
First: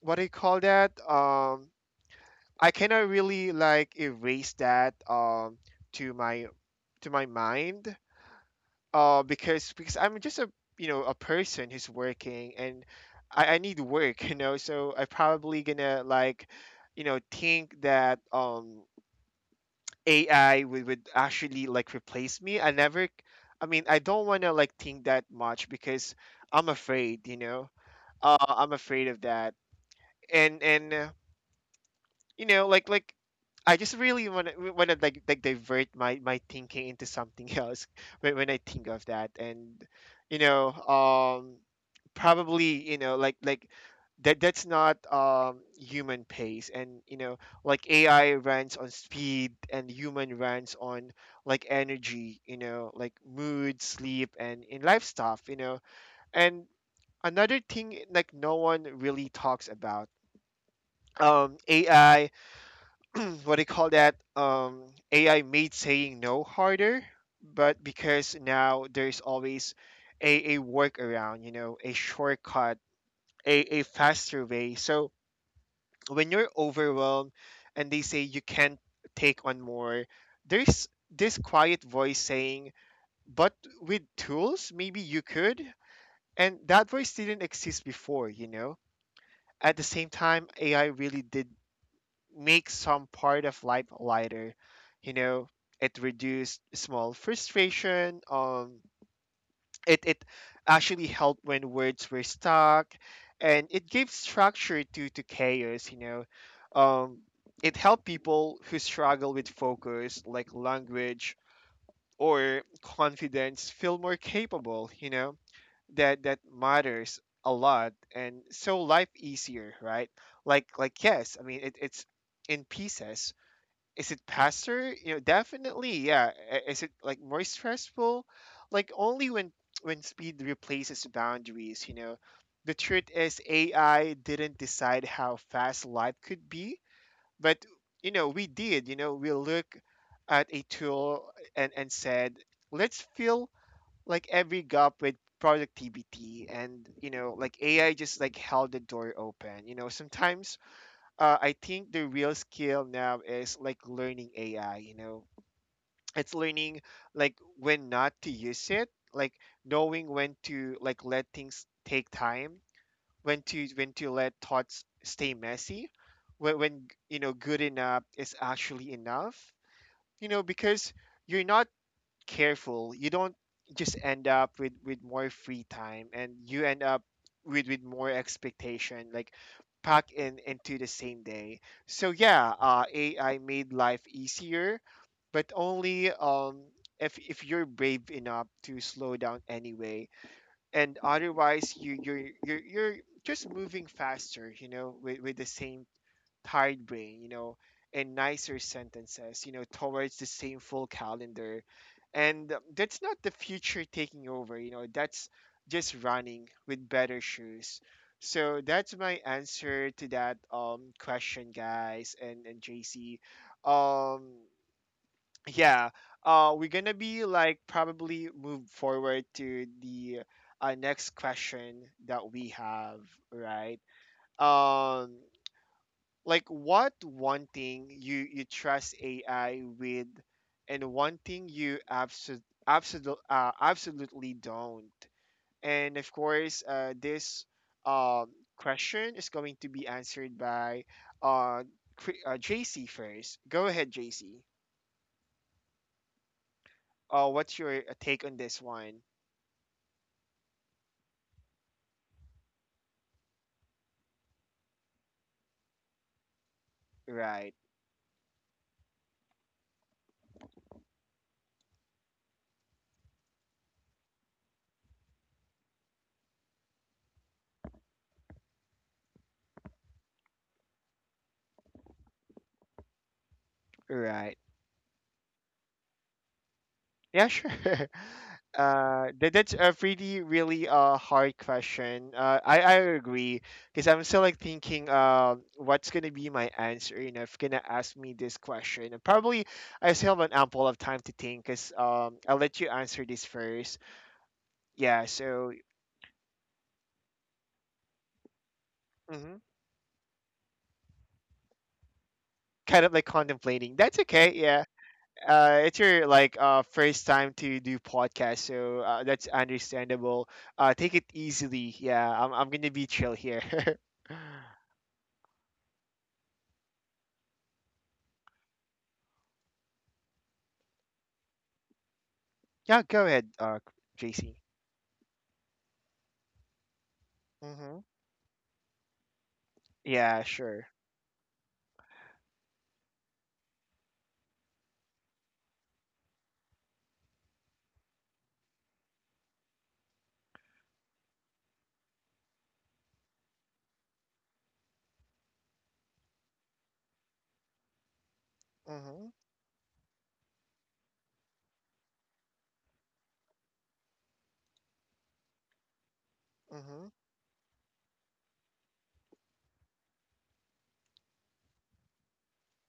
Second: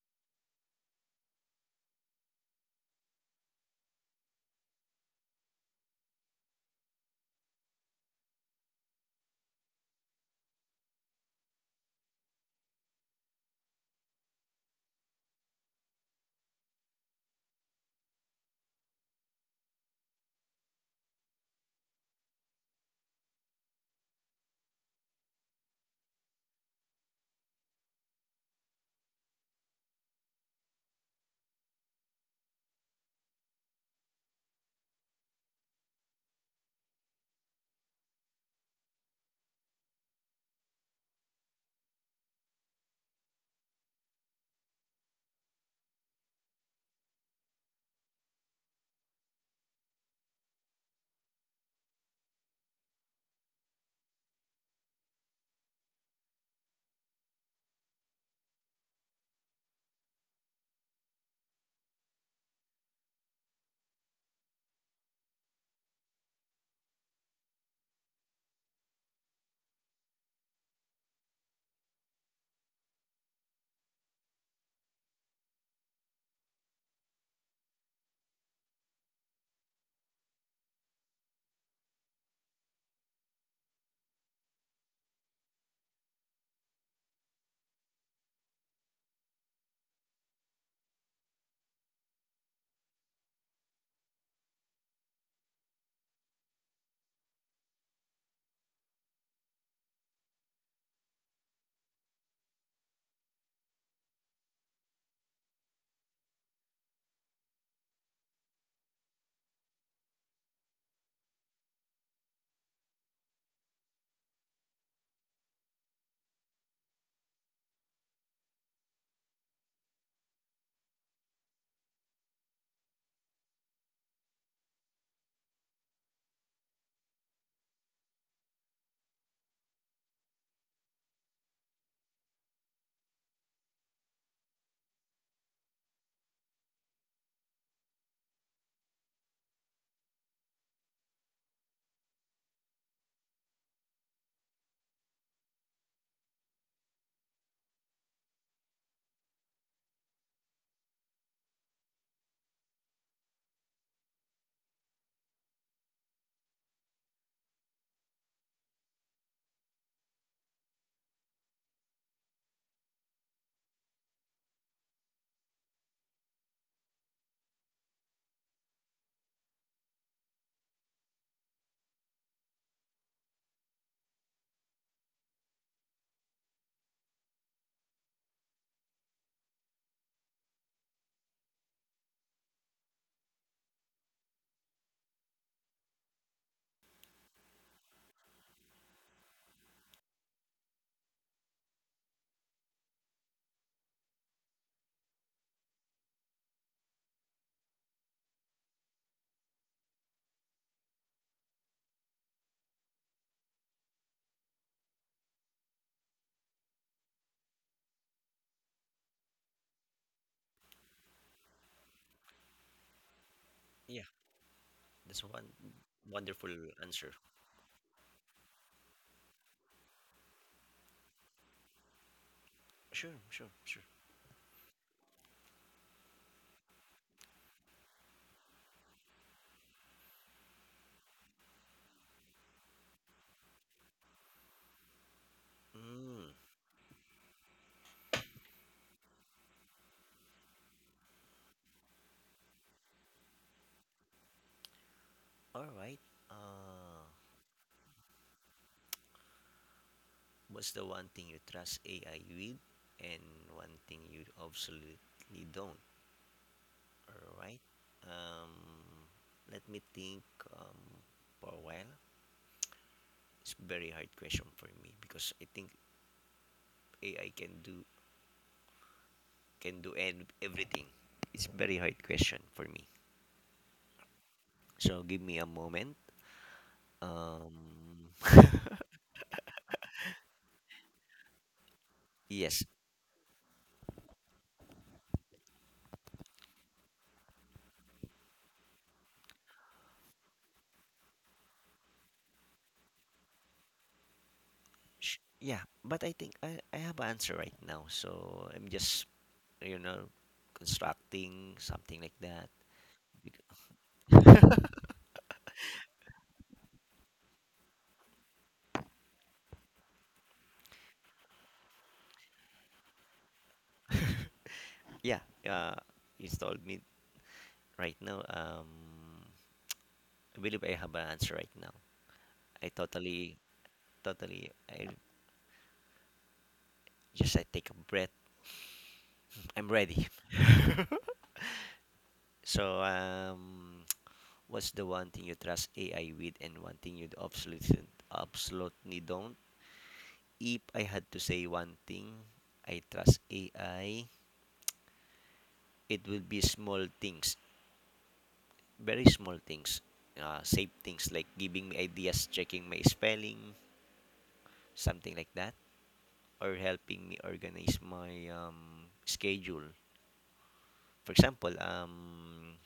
[SPEAKER 1] what do you call that? I cannot really erase that to my to my mind because I'm just a, you know, a person who's working, and I need work (laughs) you know, so I probably gonna like, you know, think that AI would actually like replace me. I mean, I don't want to like think that much because I'm afraid, you know. I'm afraid of that. And you know, like I just really want to like divert my my thinking into something (laughs) else when I think of that. And you know, probably you know, like that's not human pace. And you know, like AI runs on speed, and human runs on like energy, you know, like mood, sleep, and in life stuff, you know. And another thing like no one really talks about ai. (clears throat) What do you call that? AI made saying no harder, but because now there's always a workaround, you know, a shortcut, a faster way. So when you're overwhelmed and they say you can't take on more, there's this quiet voice saying, but with tools, maybe you could. And that voice didn't exist before, you know? At the same time, AI really did makes some part of life lighter. You know, it reduced small frustration. It actually helped when words were stuck, and it gave structure to chaos. You know, um, it helped people who struggle with focus, like language or confidence, feel more capable. You know, that matters a lot, and so life easier, right? Like yes, I mean it's in pieces. Is it faster? You know, definitely, yeah. Is it like more stressful? Like only when speed replaces boundaries, you know. The truth is AI didn't decide how fast life could be, but you know, we did. You know, we look at a tool and said, let's fill like every gap with productivity. And you know, like AI just like held the door open. You know, sometimes I think the real skill now is like learning AI, you know. It's learning like when not to use it, like knowing when to like let things take time, when to let thoughts stay messy, when you know good enough is actually enough, you know, because you're not careful, you don't just end up with more free time, and you end up with more expectation like packed in into the same day. So yeah, AI made life easier, but only if you're brave enough to slow down anyway. And otherwise, you're just moving faster, you know, with, the same tired brain, you know, and nicer sentences, you know, towards the same full calendar. And that's not the future taking over, you know, that's just running with better shoes. So that's my answer to that question, guys, and JC.
[SPEAKER 2] Yeah,
[SPEAKER 1] Um,
[SPEAKER 2] that's one
[SPEAKER 1] yeah,
[SPEAKER 2] wonderful
[SPEAKER 1] we're gonna
[SPEAKER 2] answer.
[SPEAKER 1] be like probably move forward to the next question that we have,
[SPEAKER 2] Sure, sure,
[SPEAKER 1] right?
[SPEAKER 2] sure.
[SPEAKER 1] Um, like what one thing you trust AI with, and one thing you absolutely don't. And of
[SPEAKER 2] Mm,
[SPEAKER 1] course, this um, question is going to be answered by uh, JC first. Go ahead, JC.
[SPEAKER 2] all right. Uh,
[SPEAKER 1] What's your take on this one?
[SPEAKER 2] what's the one thing you trust AI with and one thing you absolutely don't? All
[SPEAKER 1] Right,
[SPEAKER 2] right. Um, let me think, um, for a while. It's very hard question for me because I think AI can do, can do, and everything. It's very hard question for me.
[SPEAKER 1] right.
[SPEAKER 2] So give me a moment.
[SPEAKER 1] Yeah, sure. (laughs)
[SPEAKER 2] Um,
[SPEAKER 1] That's a pretty really hard question. I
[SPEAKER 2] yes,
[SPEAKER 1] I agree because I'm still like thinking what's gonna be my answer. You know, if you're gonna ask me this question, and probably I still have an ample of time to think. Cause I'll let you answer this first. Yeah. So
[SPEAKER 2] yeah, but I think I have an answer right now. So I'm just,
[SPEAKER 1] mhm,
[SPEAKER 2] you know, constructing something like that.
[SPEAKER 1] kind of like
[SPEAKER 2] Bec-
[SPEAKER 1] contemplating. That's okay. Yeah. It's your like first time to do podcast, so that's understandable. Take it easily. Yeah, I'm gonna be chill here. (laughs)
[SPEAKER 2] Yeah, it's told me right now. I believe I have an answer right now. I
[SPEAKER 1] Yeah, go ahead,
[SPEAKER 2] totally
[SPEAKER 1] JC.
[SPEAKER 2] totally I just I take a
[SPEAKER 1] Mm-hmm.
[SPEAKER 2] breath. I'm ready.
[SPEAKER 1] Yeah, sure.
[SPEAKER 2] (laughs) So um, what's the one thing you trust AI with and one thing you absolutely don't? If I had to say one thing I trust AI, it will be small things,
[SPEAKER 1] Mm-hmm.
[SPEAKER 2] very small things, safe things like giving me ideas, checking my spelling, something like that, or
[SPEAKER 1] Mm-hmm.
[SPEAKER 2] helping me organize my schedule. For example,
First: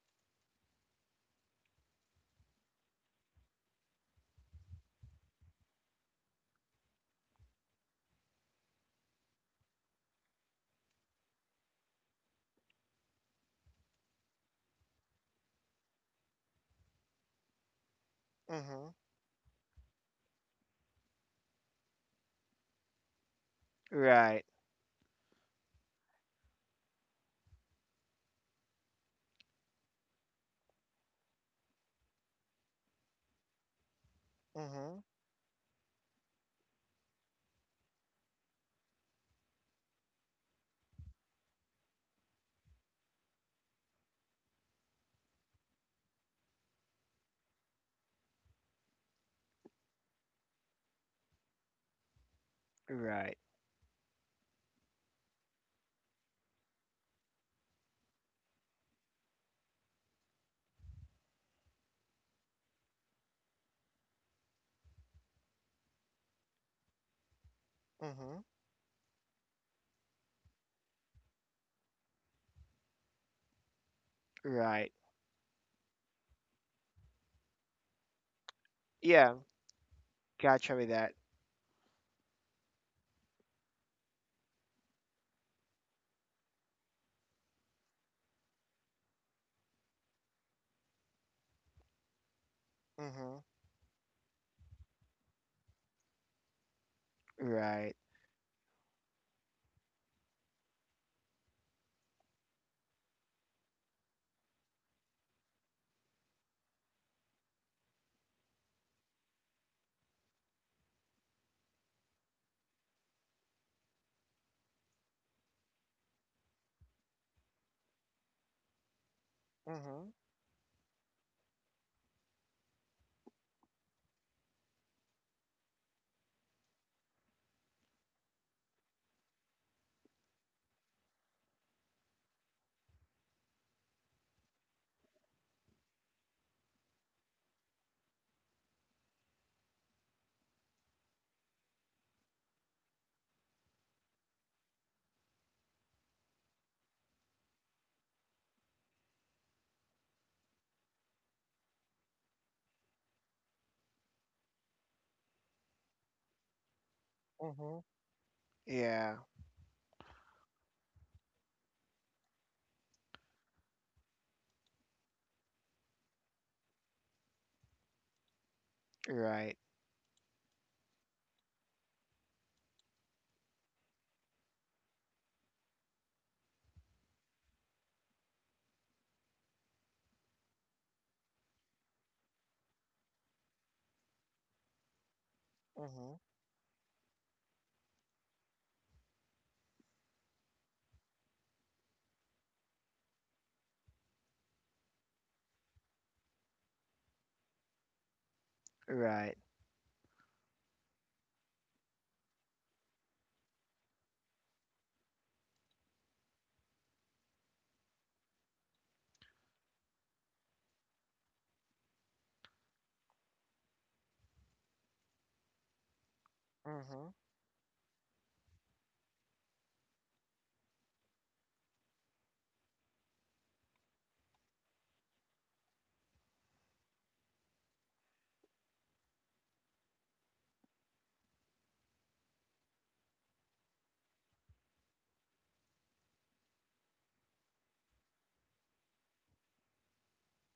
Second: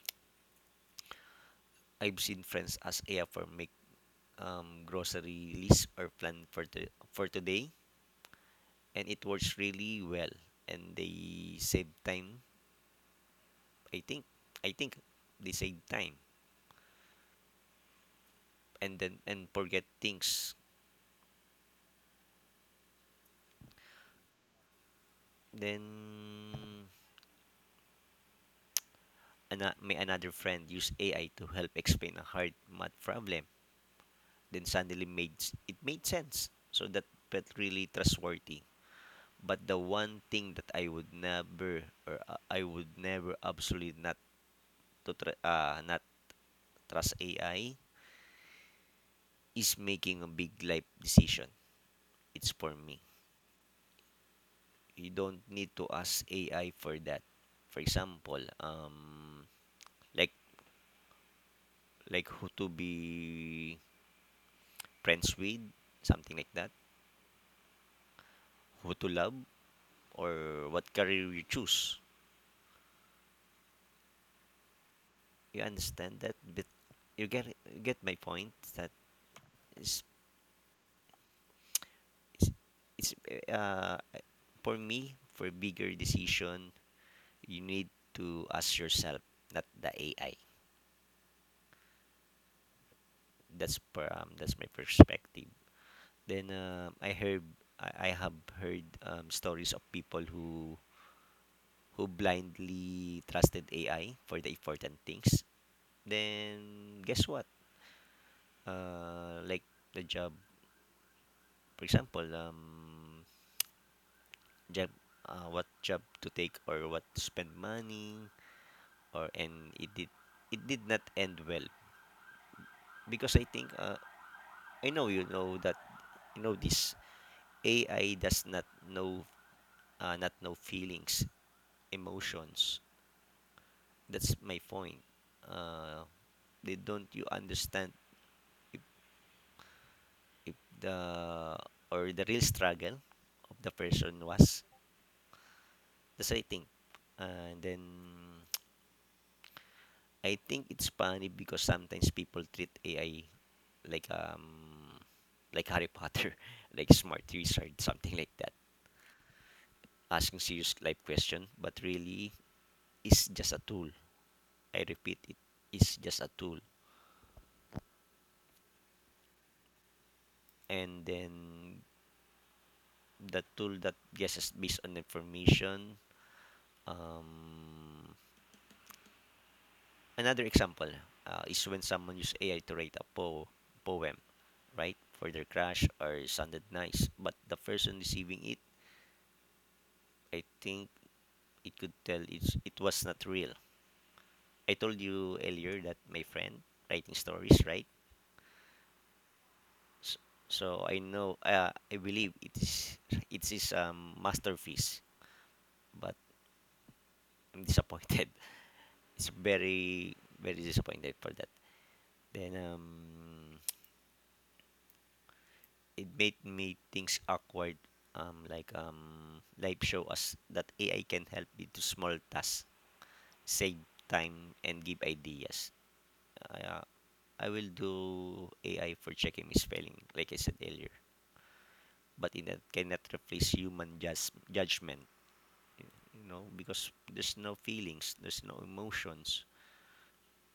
[SPEAKER 2] I've seen friends ask AI for make grocery list or plan for for today, and it works really well and they save time. I think i think they save time
[SPEAKER 1] Mm-hmm.
[SPEAKER 2] and then and forget things.
[SPEAKER 1] Right.
[SPEAKER 2] Then may another friend use AI to help explain a hard math problem, then
[SPEAKER 1] Mm-hmm.
[SPEAKER 2] suddenly it made sense, so that felt really trustworthy. But the one thing that I would never, or I would never absolutely not not trust AI is making a big life decision. It's for me.
[SPEAKER 1] Right.
[SPEAKER 2] You don't need to ask AI for that. For example, like who to be friends with, something like that.
[SPEAKER 1] Mm-hmm.
[SPEAKER 2] Who to love, or what career you choose.
[SPEAKER 1] Right.
[SPEAKER 2] You understand that? But you get my point. That
[SPEAKER 1] Yeah,
[SPEAKER 2] is,
[SPEAKER 1] gotcha with that.
[SPEAKER 2] is it's uh for me, for bigger decision, you need to ask yourself, not the AI.
[SPEAKER 1] Mm-hmm.
[SPEAKER 2] That's my perspective. Then
[SPEAKER 1] Right.
[SPEAKER 2] I have heard stories of people who blindly trusted AI for the important things. Then guess what? Like the job, for example, job, what job to take or what to spend money or and it did,
[SPEAKER 1] Mm-hmm.
[SPEAKER 2] it did not end well because I think, I know you know that you know this, AI does not know, feelings, emotions. That's my point. Uh, they don't you understand if, if the or the real struggle of the person was That's what I think. And then (tsk) I think it's funny because sometimes people treat AI like Harry Potter, (laughs) like smart wizard,
[SPEAKER 1] Mm-hmm.
[SPEAKER 2] something like that,
[SPEAKER 1] Yeah.
[SPEAKER 2] asking serious life question, but really it's just a tool. I repeat, it is just a tool.
[SPEAKER 1] Right.
[SPEAKER 2] And then the tool that guesses based on information. Um, Another example, is when someone uses AI to write a poem, right, for their crush,
[SPEAKER 1] Mm-hmm.
[SPEAKER 2] or sounded nice, but the person receiving it, I think, it could tell it was not real. I told you earlier that my friend writing stories, right?
[SPEAKER 1] Right.
[SPEAKER 2] S- So I know, I believe it is, it is masterpiece, but I'm disappointed. (laughs) It's very very disappointed for that. Then it made me
[SPEAKER 1] Mm-hmm.
[SPEAKER 2] things awkward, like live show us that AI can help me to small tasks, save time and give ideas. Uh, I will do AI for checking my spelling, like I said earlier, but it that cannot replace human judgment. You know, because there's no feelings, there's no emotions,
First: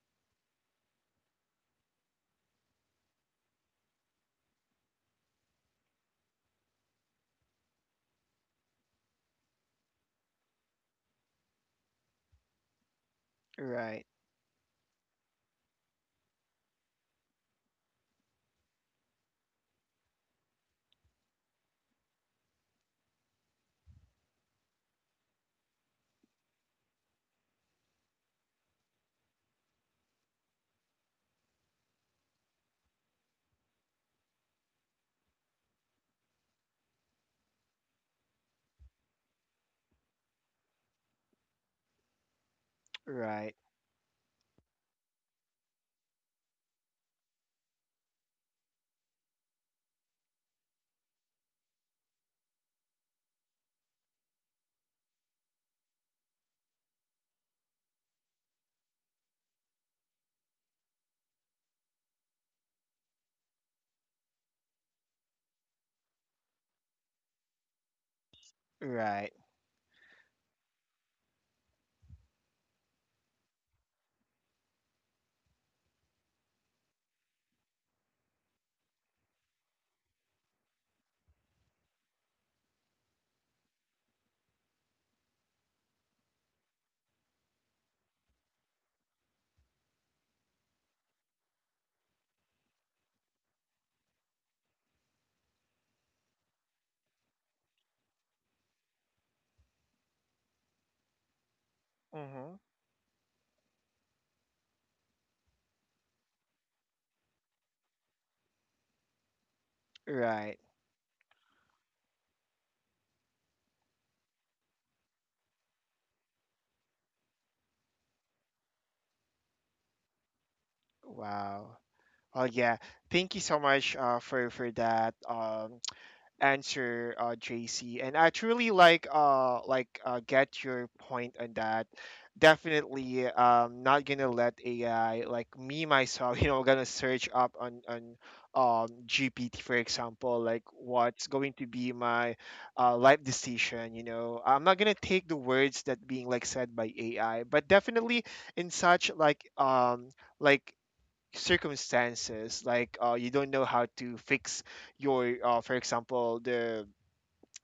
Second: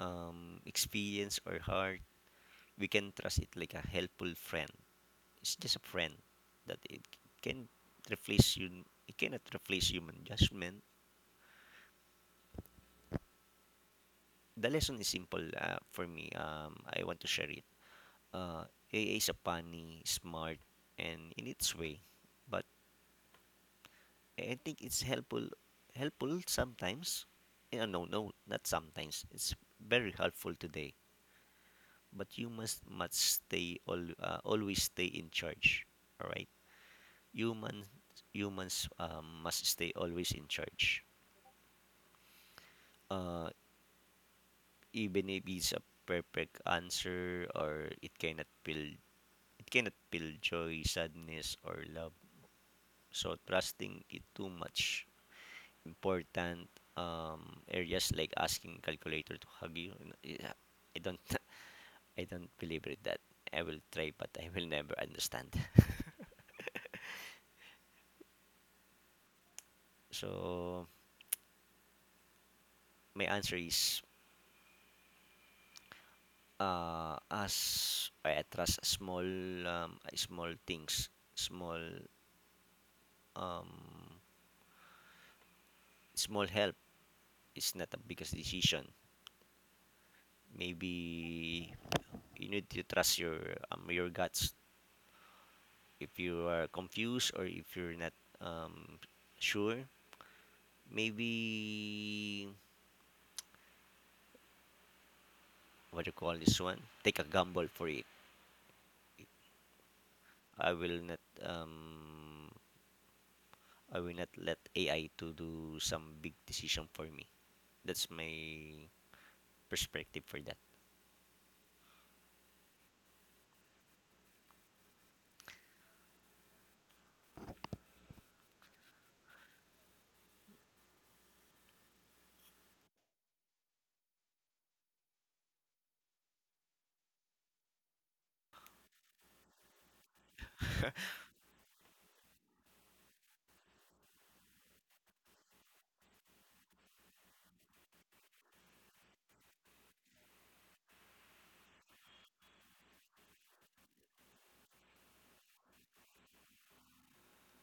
[SPEAKER 2] experience or heart. We can trust it like a helpful friend. It's just a friend that it can replace you. It cannot replace human judgment.
[SPEAKER 1] Right.
[SPEAKER 2] The lesson is simple, for me. I want to share it. Uh, A. A is a funny, smart, and in its way, but I think it's helpful. Helpful sometimes. No, no, not sometimes. It's very helpful today. But you must stay all, always stay in charge. All right, humans, must stay always in charge. Uh,
[SPEAKER 1] Right.
[SPEAKER 2] Even if it's a perfect answer, or it cannot build, it cannot build joy, sadness or love. So trusting it too much important areas like asking calculator to hug you. Yeah, I don't (laughs) I don't believe it that I will try, but I will never understand. (laughs) So my answer is, as I trust small small things, small um small help. It's not a biggest decision. Maybe you need to trust your guts. If you are confused, or if you're not um, sure, maybe,
[SPEAKER 1] Right.
[SPEAKER 2] what do you call this one, take a gamble for it.
[SPEAKER 1] Right.
[SPEAKER 2] I will not, let AI to do some big decision for me. That's my perspective for that.
[SPEAKER 1] Wow. Well, yeah. Thank you so much for that (tsk) answer, JC. And I truly like get your point on that. Definitely not gonna let AI like me myself, (laughs) you know, gonna search up on GPT, for example, like what's going to be my life decision. You know, I'm not gonna take the words that being like said by AI, but definitely in such like like circumstances like you don't know how to fix your for example, the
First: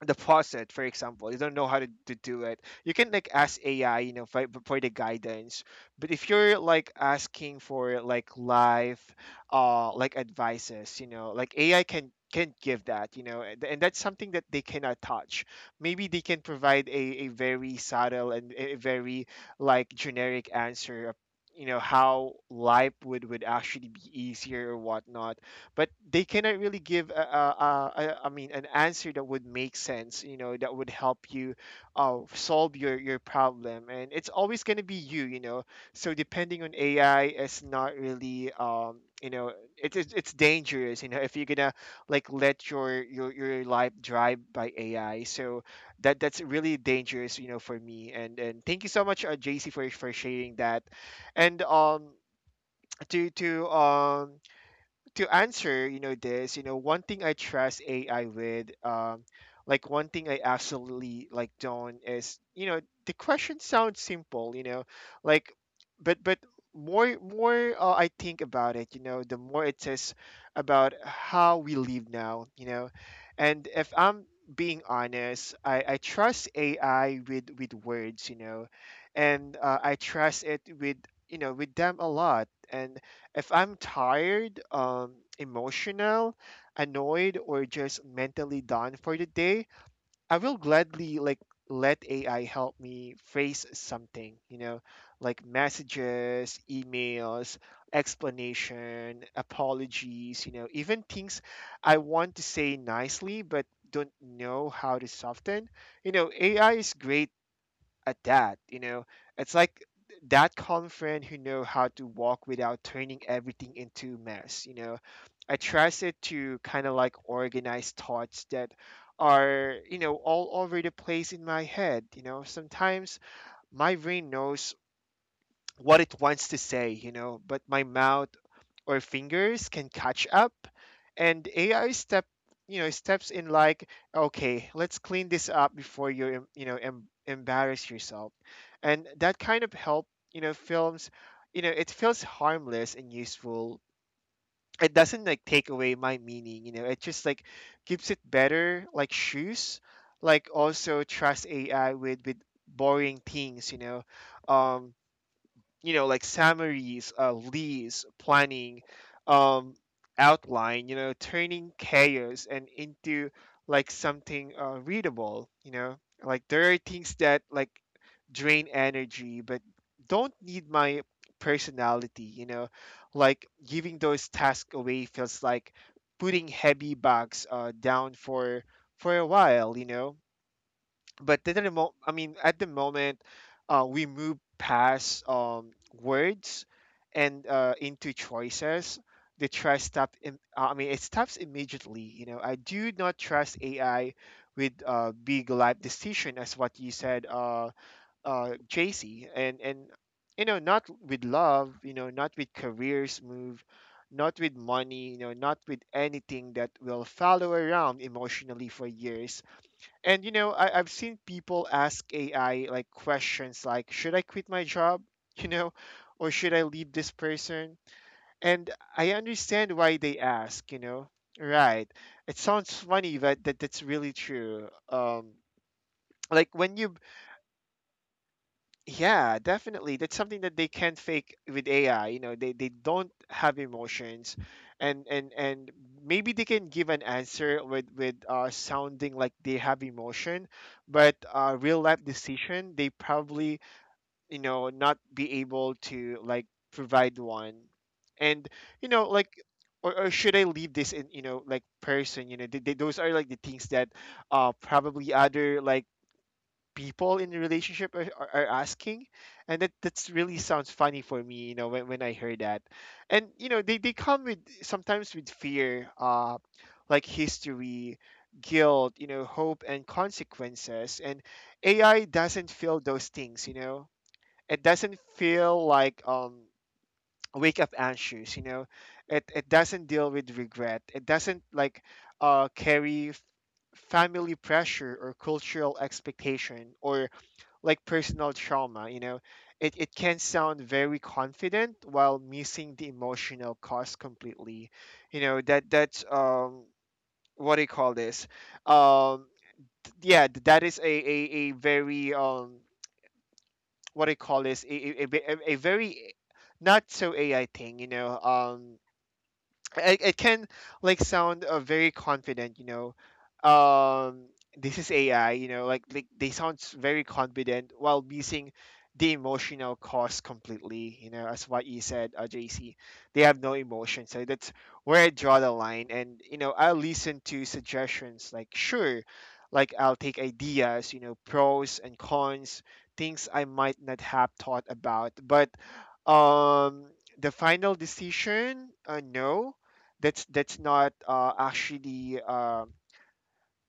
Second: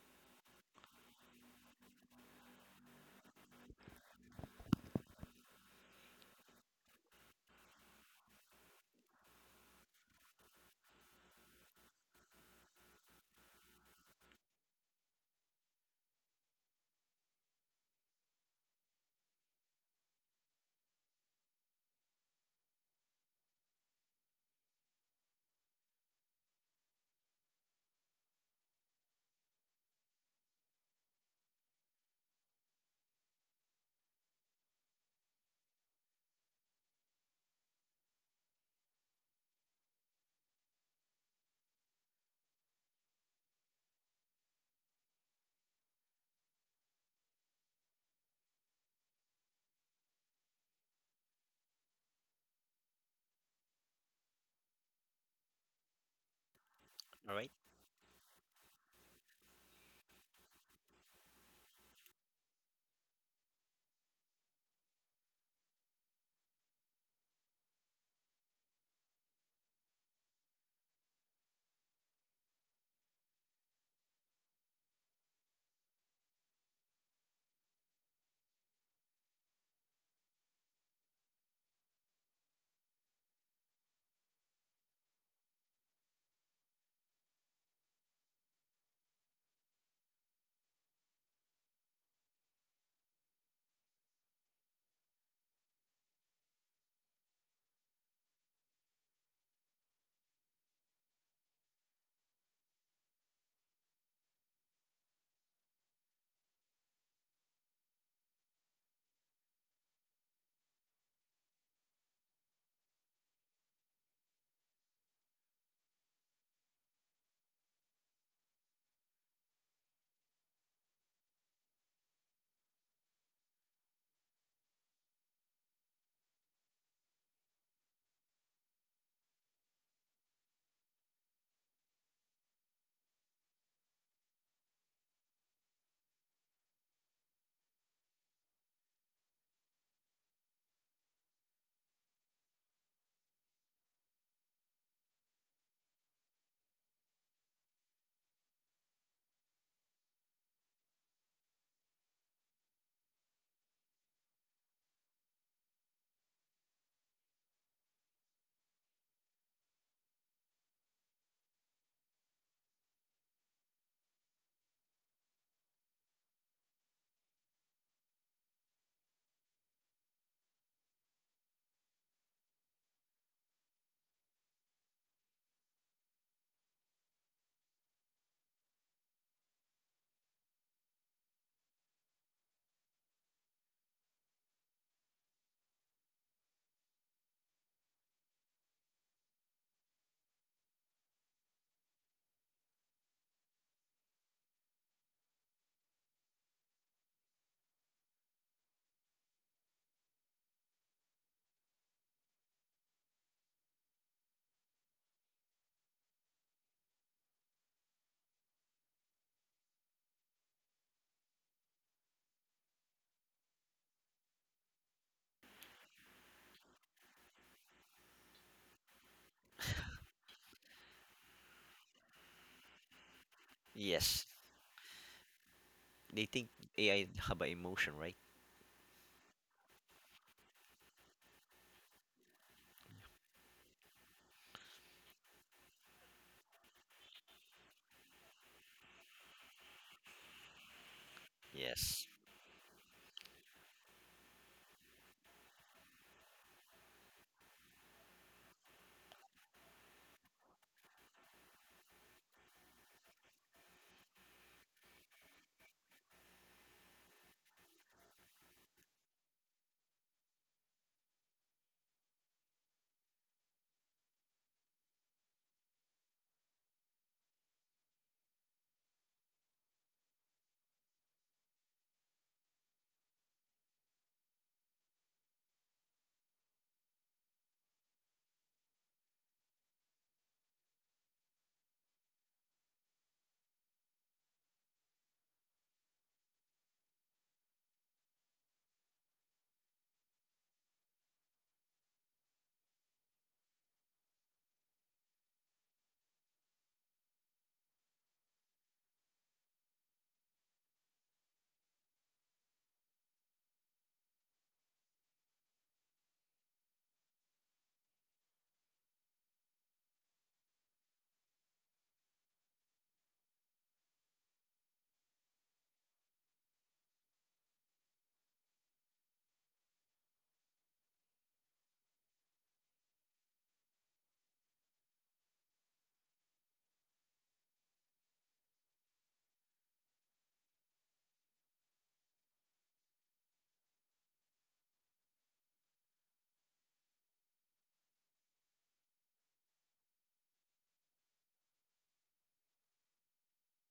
[SPEAKER 1] faucet, for example, you don't know how to, do it. You can like ask AI, you know, for, the guidance. But if you're like asking for like live, like advices, you know, like AI can give that, you know, and, that's something that they cannot touch. Maybe they can provide a very subtle and a very like generic answer of, you know, how life would actually be easier or whatnot, but they cannot really give I mean, an answer that would make sense, you know, that would help you solve your problem. And it's always going to be you, you know. So depending on AI is not really you know, it's dangerous, you know, if you're gonna like let your life drive by AI. So that's really dangerous, you know, for me. And thank you so much JC for sharing that. And to answer, you know, this, you know, one thing I
[SPEAKER 2] All right.
[SPEAKER 1] trust AI with, like one thing I absolutely like don't, is, you know, the question sounds simple, you know, like, but more more I think about it, you know, the more it says about how we live now, you know. And if I'm being honest, I trust AI with words, you know, and I trust it with, you know, with them a lot. And if I'm tired, emotional, annoyed, or just mentally done for the day, I will gladly like let AI help me phrase something, you know, like messages, emails, explanation, apologies, you know, even things I want to say nicely but don't know how to soften. You know, AI is great at that. You know, it's like that calm friend who know how to walk without turning everything into mess, you know. I trust it to kind of like organize thoughts that are, you know, all over the place in my head. You know, sometimes my brain knows what it wants to say, you know, but my mouth or fingers can catch up. And ai step, you know, steps in like, okay, let's clean this up before you you know, embarrass yourself. And that kind of help, you know, films, you know, it feels harmless and useful. It doesn't like take away my meaning, you know, it just like keeps it better, like shoes. Like, also trust ai with boring things, you know. um you know, like summaries, lists, planning, um outline, you know, turning chaos and into like something readable, you know. Like there are things that like drain energy but don't need my personality, you know. Like giving those tasks away feels like putting heavy bags down for a while, you know. But at the at the moment, we move past words and into choices. The trust stop. It stops immediately. You know, I do not trust AI with big life decision, as what you said, JC, and you know, not with love. You know, not with careers move. Not with money, you know, not with anything that will follow around emotionally for years. And you know, I've seen people ask AI like questions like, should I quit my job? (laughs) You know, or should I leave this person? And I understand why they ask, you know. Right. It sounds funny, but that's really
[SPEAKER 2] Yes,
[SPEAKER 1] true.
[SPEAKER 2] they
[SPEAKER 1] Like
[SPEAKER 2] think
[SPEAKER 1] when you,
[SPEAKER 2] AI have a emotion, right?
[SPEAKER 1] yeah, definitely. That's something that they can't fake with AI. You know, they don't have emotions. And maybe they can give an answer with sounding like they have emotion, but real life
[SPEAKER 2] Yes.
[SPEAKER 1] decision they probably, you know, not be able to like provide one, and you know like. Or should I leave this in, you know, like, person, you know, those are like the things that probably other, like, people in the relationship are asking. And that's really sounds funny for me, you know, when I heard that. And you know, they come with, sometimes, with fear, like, history, guilt, you know, hope and consequences. And AI doesn't feel those things, you know. It doesn't feel like, wake up anxious, you know. It doesn't deal with regret. It doesn't, like, carry family pressure or cultural expectation or, like, personal trauma, you know. It can sound very confident while missing the emotional cost completely, you know. That's what do you call this? um yeah, that is a very, what do you call this, a, ve- a very not so AI thing, you know. It can, like, sound very confident, you know. um this is AI, you know, like they sound very confident while missing the emotional cost completely, you know, as what you said, JC. They have no emotion, so that's where I draw the line. And, you know, I listen to suggestions, like, sure. Like, I'll take ideas, you know, pros and cons, things I might not have thought about, but um the final decision, no. That's not, actually,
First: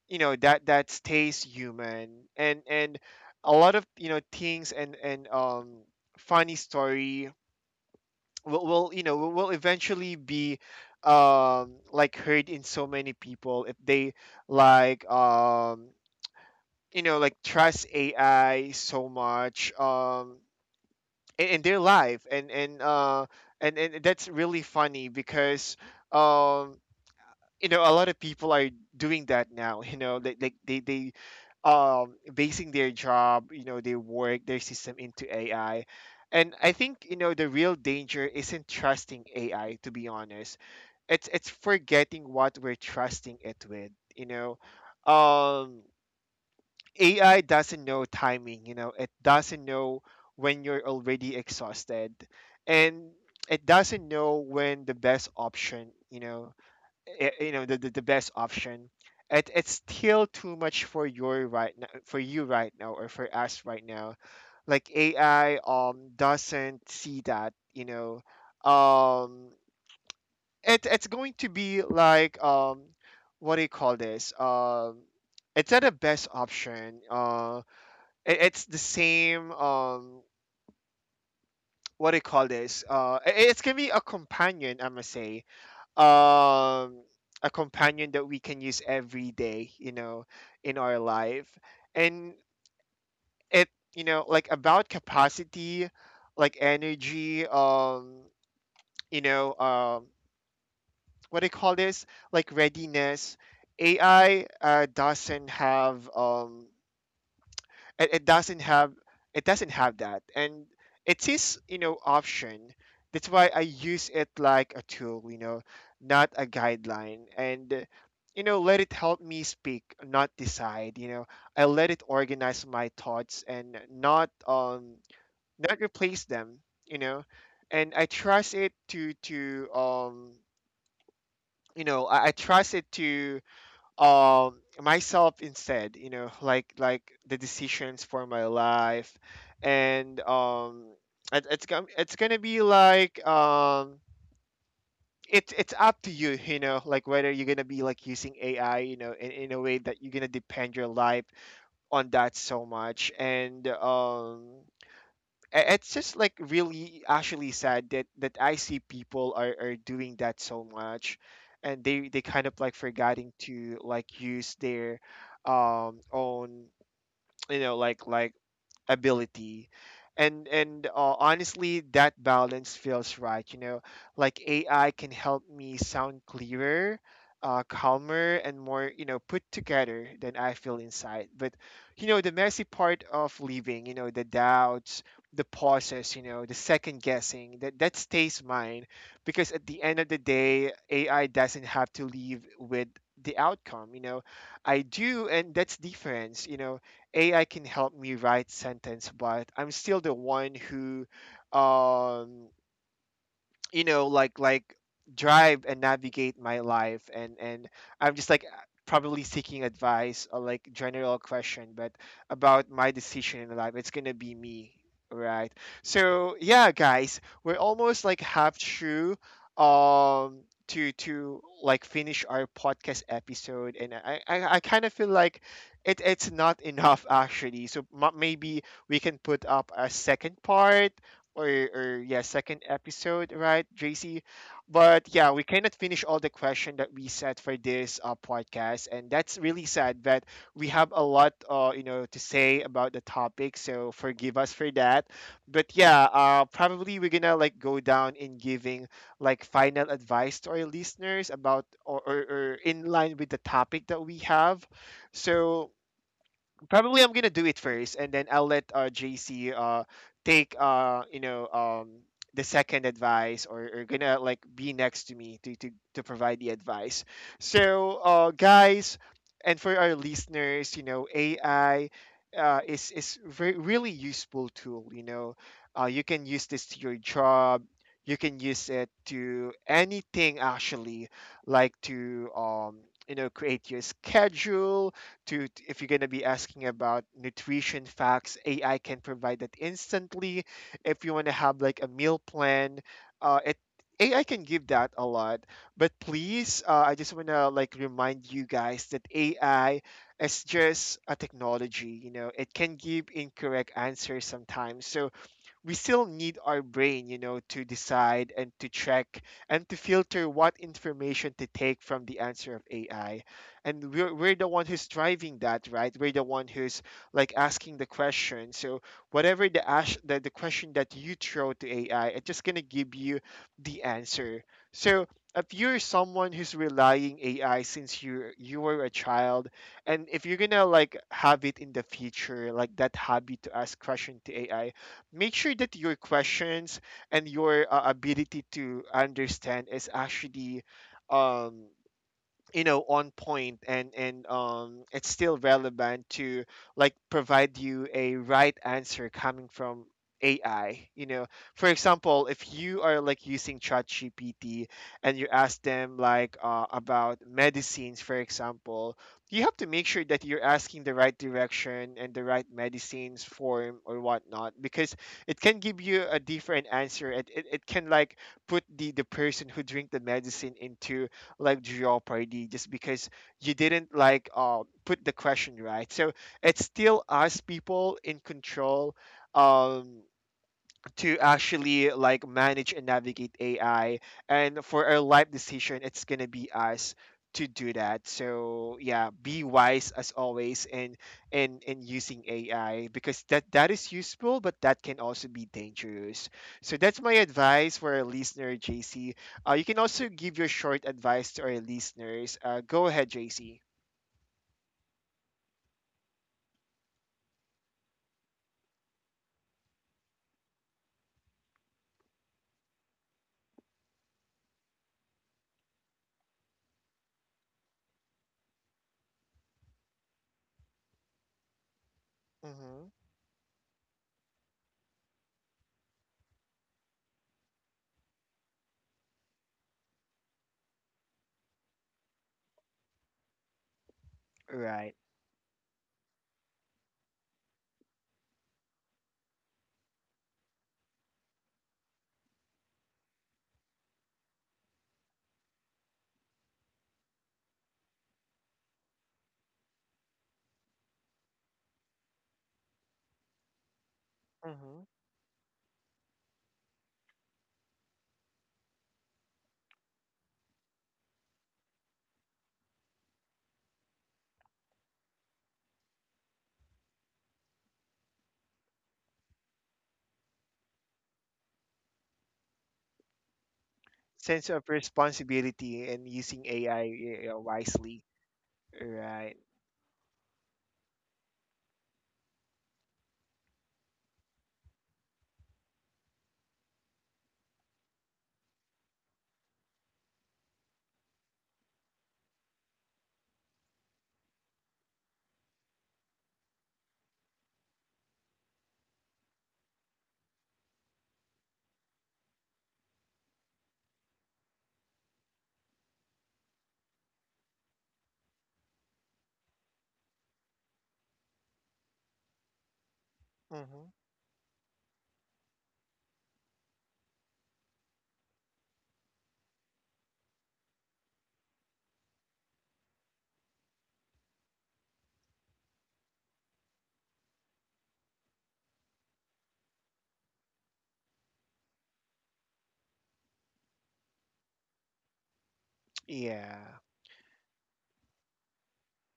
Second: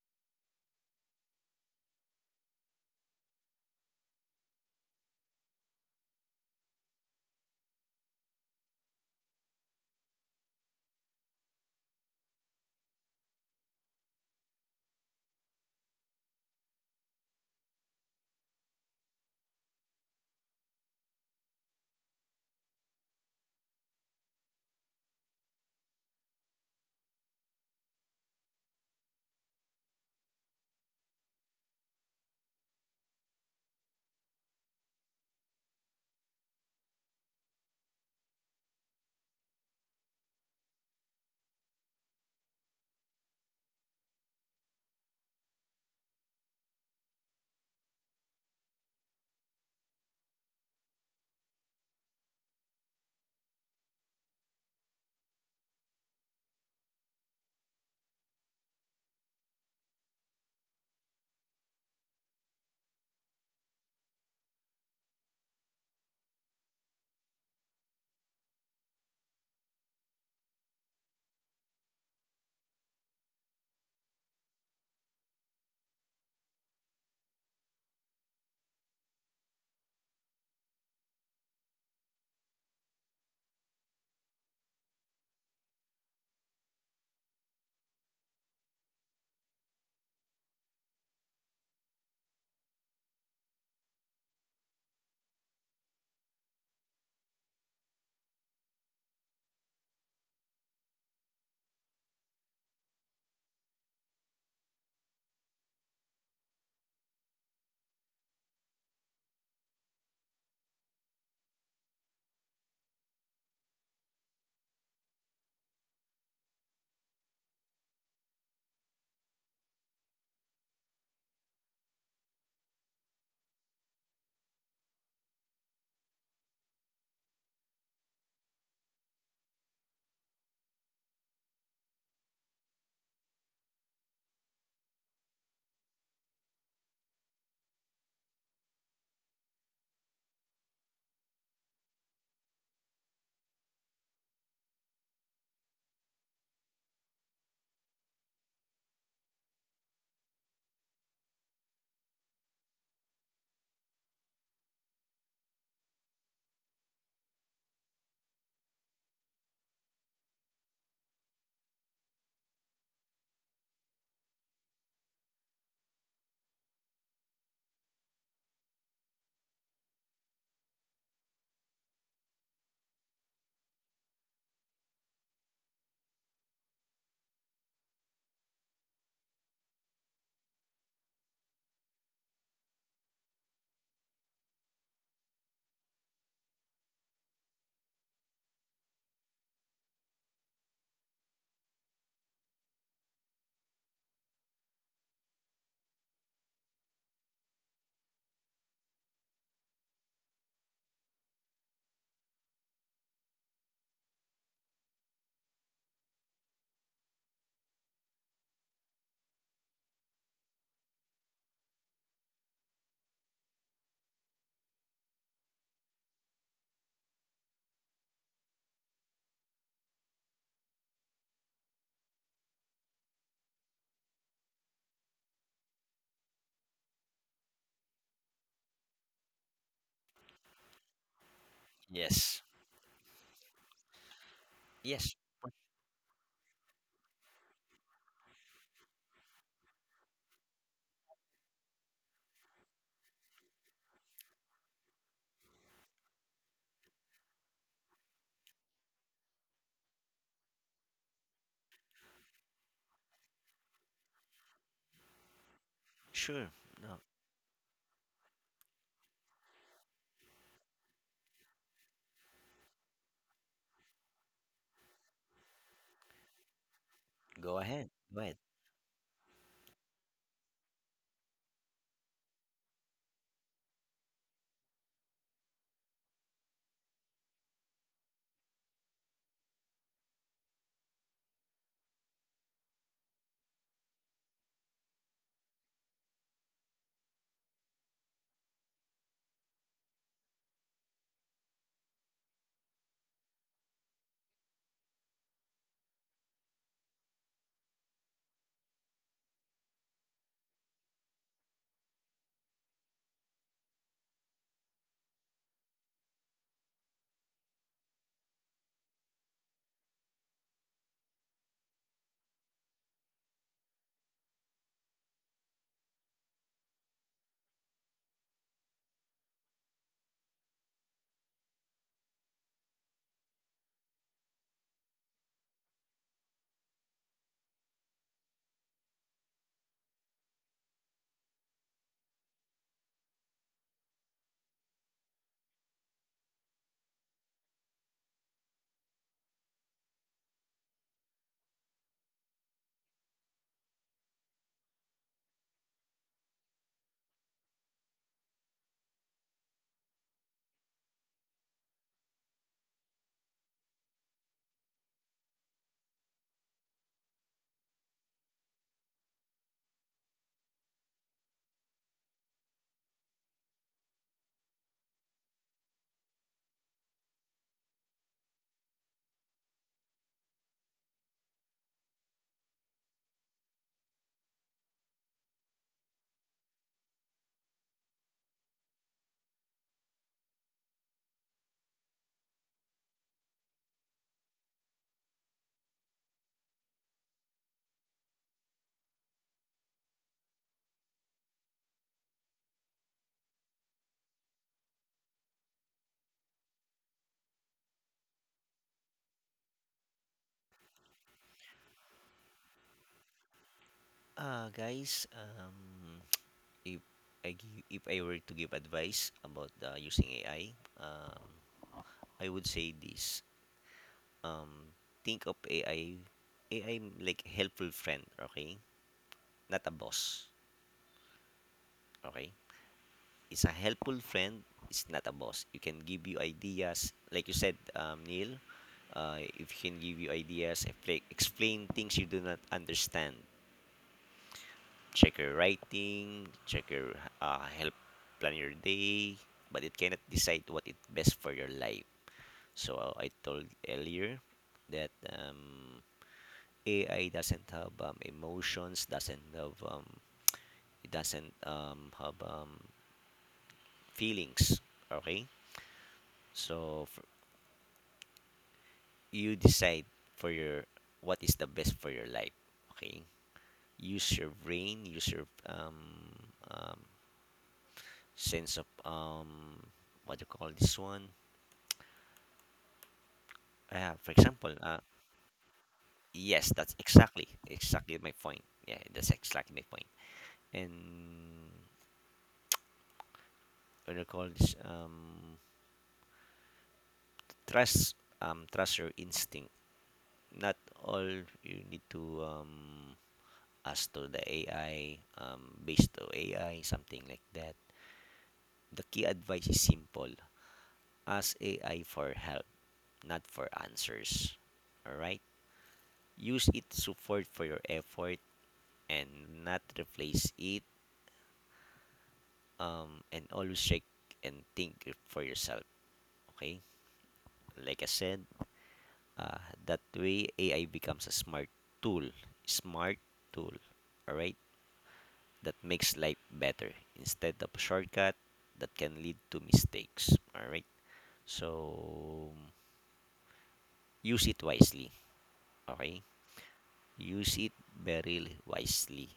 [SPEAKER 1] you know, that stays human. And a lot of, you know, things. And, funny story, will you know will eventually be, like, heard in so many people if they, like, you know, like, trust AI so much, in their life. And that's really funny because, um you know, a lot of people are doing that now, you know, like they basing their job, you know, their work, their system into AI. And I think, you know, the real danger isn't trusting AI to be honest. It's forgetting what we're trusting it with, you know. um AI doesn't know timing, you know. It doesn't know when you're already exhausted. And it doesn't know when the best option, you know, you know, the best option. It's still too much for you right now, or for us right now. Like, AI, doesn't see that, you know. Um it, it's going to be like, what do you call this, it's not a best option. It's the same, what do you call this, it's gonna be a companion, I must say. Um a companion that we can use every day, you know, in our life. And it, you know, like, about capacity, like, energy, you know, what do you call this, like, readiness. AI, doesn't have, it, it doesn't have it doesn't have that. And it is, you know, option. That's why I use it like a tool, you know, not a guideline. And, you know, let it help me speak, not decide, you know. I let it organize my thoughts and not, not replace them, you know. And I trust it to you know, I trust it to, um myself instead, you know, like the decisions for my life. And, it's gonna be like, it's up to you, you know, like, whether you're gonna be like using AI, you know, in a way that you're gonna depend your life on that so much. And it's just like really actually sad that I see people are doing that so much, and they kind of like forgetting to, like, use their, own, you know, like ability. And, honestly, that balance feels right, you know. Like, AI can help me sound clearer, calmer, and more, you know, put together than I feel inside. But, you know, the messy part of leaving, you know, the doubts, the pauses, you know, the second guessing, that stays mine. Because at the end of the day, AI doesn't have to leave with the outcome, you know. I do. And that's difference, you know. AI can help me write sentence, but I'm still the one who, um, you know, like drive and navigate my life. And I'm just like probably seeking advice or, like, general question. But about my decision in life, it's gonna be me, right. So, yeah, guys, we're almost, like, half through, um to like finish our podcast episode, and I kind of feel like it's not enough, actually. So maybe we can put up a second part, or, yeah,
[SPEAKER 2] Yes.
[SPEAKER 1] second episode, right, JC? But
[SPEAKER 2] Yes.
[SPEAKER 1] yeah, we cannot finish all the question that we set for this, podcast, and that's really sad that we have a lot, you know, to say about the topic. So forgive us for that. But yeah, probably we're gonna like go down in giving, like, final advice to our listeners about, or in line with the topic that we have. So,
[SPEAKER 2] Sure. No,
[SPEAKER 1] probably I'm gonna do it first, and then I'll let, JC take, you know, the second advice, or gonna, like, be next to me to provide the advice.
[SPEAKER 2] go ahead.
[SPEAKER 1] So,
[SPEAKER 2] Go ahead.
[SPEAKER 1] guys, and for our listeners, you know, AI is very really useful tool. You know, you can use this to your job. You can use it to anything, actually, like, to, you know, create your schedule, if you're going to be asking about nutrition facts, AI can provide that instantly. If you want to have, like, a meal plan, it AI can give that a lot. But please, I just want to, like, remind you guys that AI is just a technology, you know. It can give incorrect answers sometimes, so we still need our brain, you know, to decide and to check and to filter what information to take from the answer of AI. And we're the one who's driving that, right? We're the one who's, like, asking the question. So whatever the question that you throw to AI, it's just going to give you the answer. So if you're someone who's relying AI since you were a child, and if you're gonna, like, have it in the future, like, that habit to ask question to AI, make sure that your questions and your, ability to understand is actually, um, you know, on point, and it's still relevant to, like, provide you a right answer coming from AI, you know. For example, if you are, like, using ChatGPT, and you ask them, like, about medicines, for example, you have to make sure that you're asking the right direction and the right medicines form or whatnot, because it can give you a different answer, and it can, like, put the person who drink the medicine into, like, Jeopardy, just because you didn't, like, put the question right. So, it's still us people in control. Um, to actually, like, manage and navigate AI. And for our life decision, it's gonna be us to do that. So yeah, be wise as always in using AI, because that is useful, but that can also be dangerous. So that's my advice for our listener, JC. You can also give your short advice to our listeners. Go ahead, JC.
[SPEAKER 2] Guys, (tsk) if if I were to give advice about using AI, um, I would say this. Um, think of AI, like helpful friend, okay? Not a boss, okay?
[SPEAKER 1] Mm-hmm.
[SPEAKER 2] It's a helpful friend. It's not a boss. You can give you ideas, like you said, Neil. If he can give you ideas, explain things you do not understand,
[SPEAKER 1] Right.
[SPEAKER 2] check your writing, check your, help plan your day, but it cannot decide what is best for your life. So I told earlier that AI doesn't have emotions, doesn't have it doesn't um, have um, feelings.
[SPEAKER 1] Mm-hmm.
[SPEAKER 2] Okay, so you decide for your, what is the best for your life. Okay, use your brain, use your um, sense of what do you call this one. For
[SPEAKER 1] Sense
[SPEAKER 2] example,
[SPEAKER 1] of responsibility and using
[SPEAKER 2] yes, that's
[SPEAKER 1] AI,
[SPEAKER 2] exactly
[SPEAKER 1] wisely.
[SPEAKER 2] my point. Yeah, that's
[SPEAKER 1] Right.
[SPEAKER 2] exactly my point. And what do you call this? Trust, trust your instinct. Not all you need to ask to the AI, based to AI, something like that. The key advice is simple: ask AI for help, not for answers. All right. Use it support for your effort and not replace it, and always check
[SPEAKER 1] Mm-hmm.
[SPEAKER 2] and think for yourself. Okay? Like I said, uh, that way AI becomes a smart tool. Smart tool. Alright? That makes life better instead of a shortcut that can lead to mistakes. Alright? So, use it wisely. Okay?
[SPEAKER 1] Yeah.
[SPEAKER 2] Use it very wisely.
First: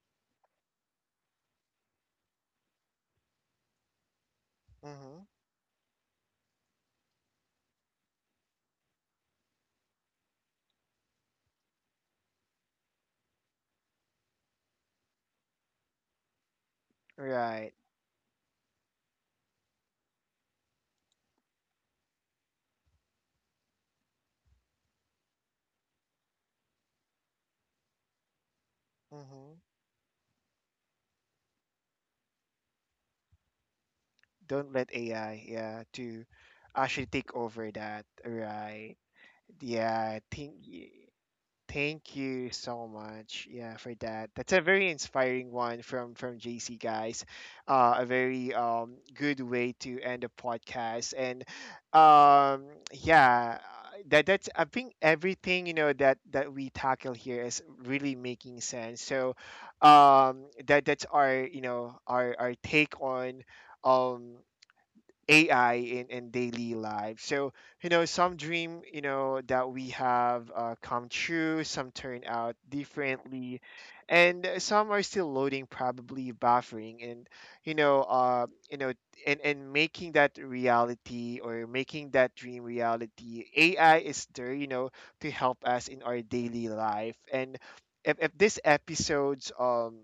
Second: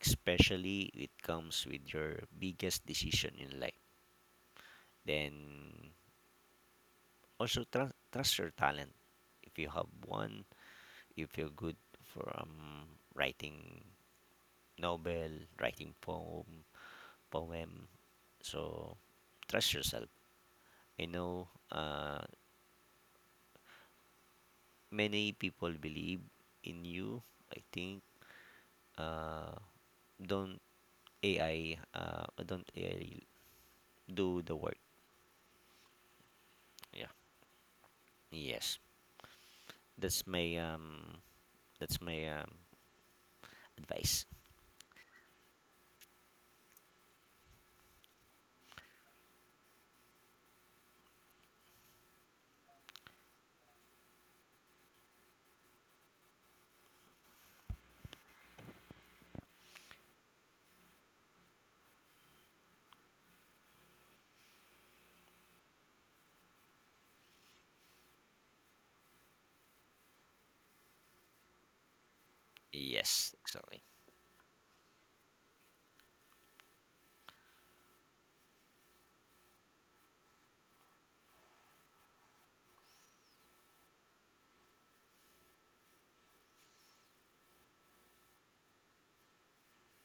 [SPEAKER 2] Especially it comes with your biggest decision in life.
[SPEAKER 1] Mm-hmm.
[SPEAKER 2] Then also trust, trust your talent if you have one, if you're good for, writing novel, writing poem,
[SPEAKER 1] Right.
[SPEAKER 2] poem so trust yourself. I know, many people believe in you, I think, uh,
[SPEAKER 1] Mm-hmm.
[SPEAKER 2] don't, ai don't AI do the
[SPEAKER 1] Don't
[SPEAKER 2] work.
[SPEAKER 1] let AI, yeah, to actually
[SPEAKER 2] Yeah,
[SPEAKER 1] take over that.
[SPEAKER 2] yes.
[SPEAKER 1] Right. Yeah, I
[SPEAKER 2] that's my
[SPEAKER 1] think.
[SPEAKER 2] um that's
[SPEAKER 1] Thank
[SPEAKER 2] my
[SPEAKER 1] you so much. Yeah, for
[SPEAKER 2] advice.
[SPEAKER 1] that. That's a very inspiring one from JC, guys. A very good way to end a podcast. And, yeah, that's I think everything, you know, that we tackle here is really making sense. So, that's our, you know, our take on, um AI in daily life. So, you know, some dream, you know, that we have, come true, some turn out
[SPEAKER 2] Yes,
[SPEAKER 1] differently,
[SPEAKER 2] exactly.
[SPEAKER 1] and, some are still loading, probably buffering, and, you know, and making that reality, or making that dream reality, AI is there, you know, to help us in our daily life. And if this episode's,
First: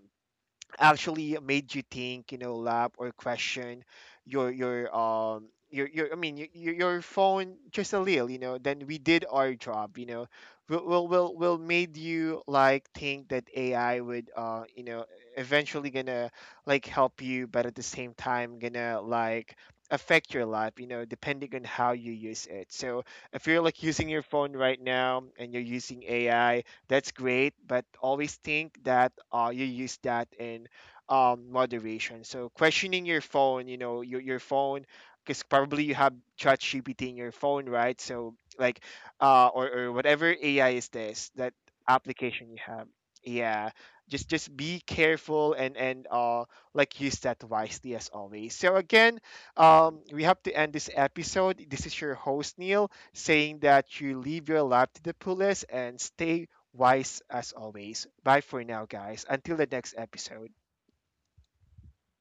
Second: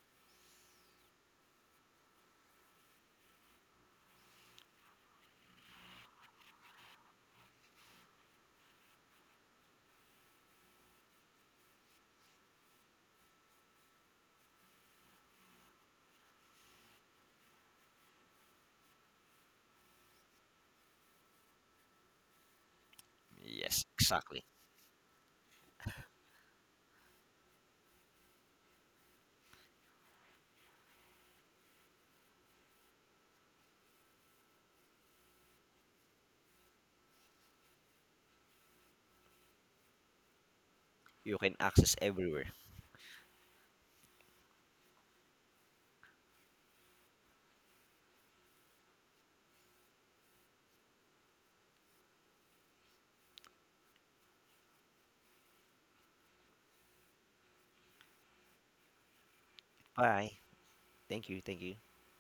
[SPEAKER 1] actually made you think, you know, laugh, or question your I mean, your phone just a little, you know. Then we did our job, you know. Will made you, like, think that AI would, you know, eventually gonna, like, help you, but at the same time gonna, like, affect your life, you know, depending on how you use it. So, if you're, like,
[SPEAKER 2] Yes,
[SPEAKER 1] using your
[SPEAKER 2] exactly.
[SPEAKER 1] phone right now, and you're using AI, that's great, but always think that, you use that in, moderation. So, questioning your phone, you know, your phone, because probably you have ChatGPT in your phone, right? So, like, or whatever AI is, this
[SPEAKER 2] You
[SPEAKER 1] that
[SPEAKER 2] can access
[SPEAKER 1] application
[SPEAKER 2] everywhere.
[SPEAKER 1] you have. Yeah, just be careful, and like, use that wisely, as always. So again, we have to end this episode. This is your host Neil, saying that you leave your lap to the fullest and stay wise as always. Bye for now, guys. Until the next
[SPEAKER 2] Bye.
[SPEAKER 1] episode.
[SPEAKER 2] Thank you. Thank you.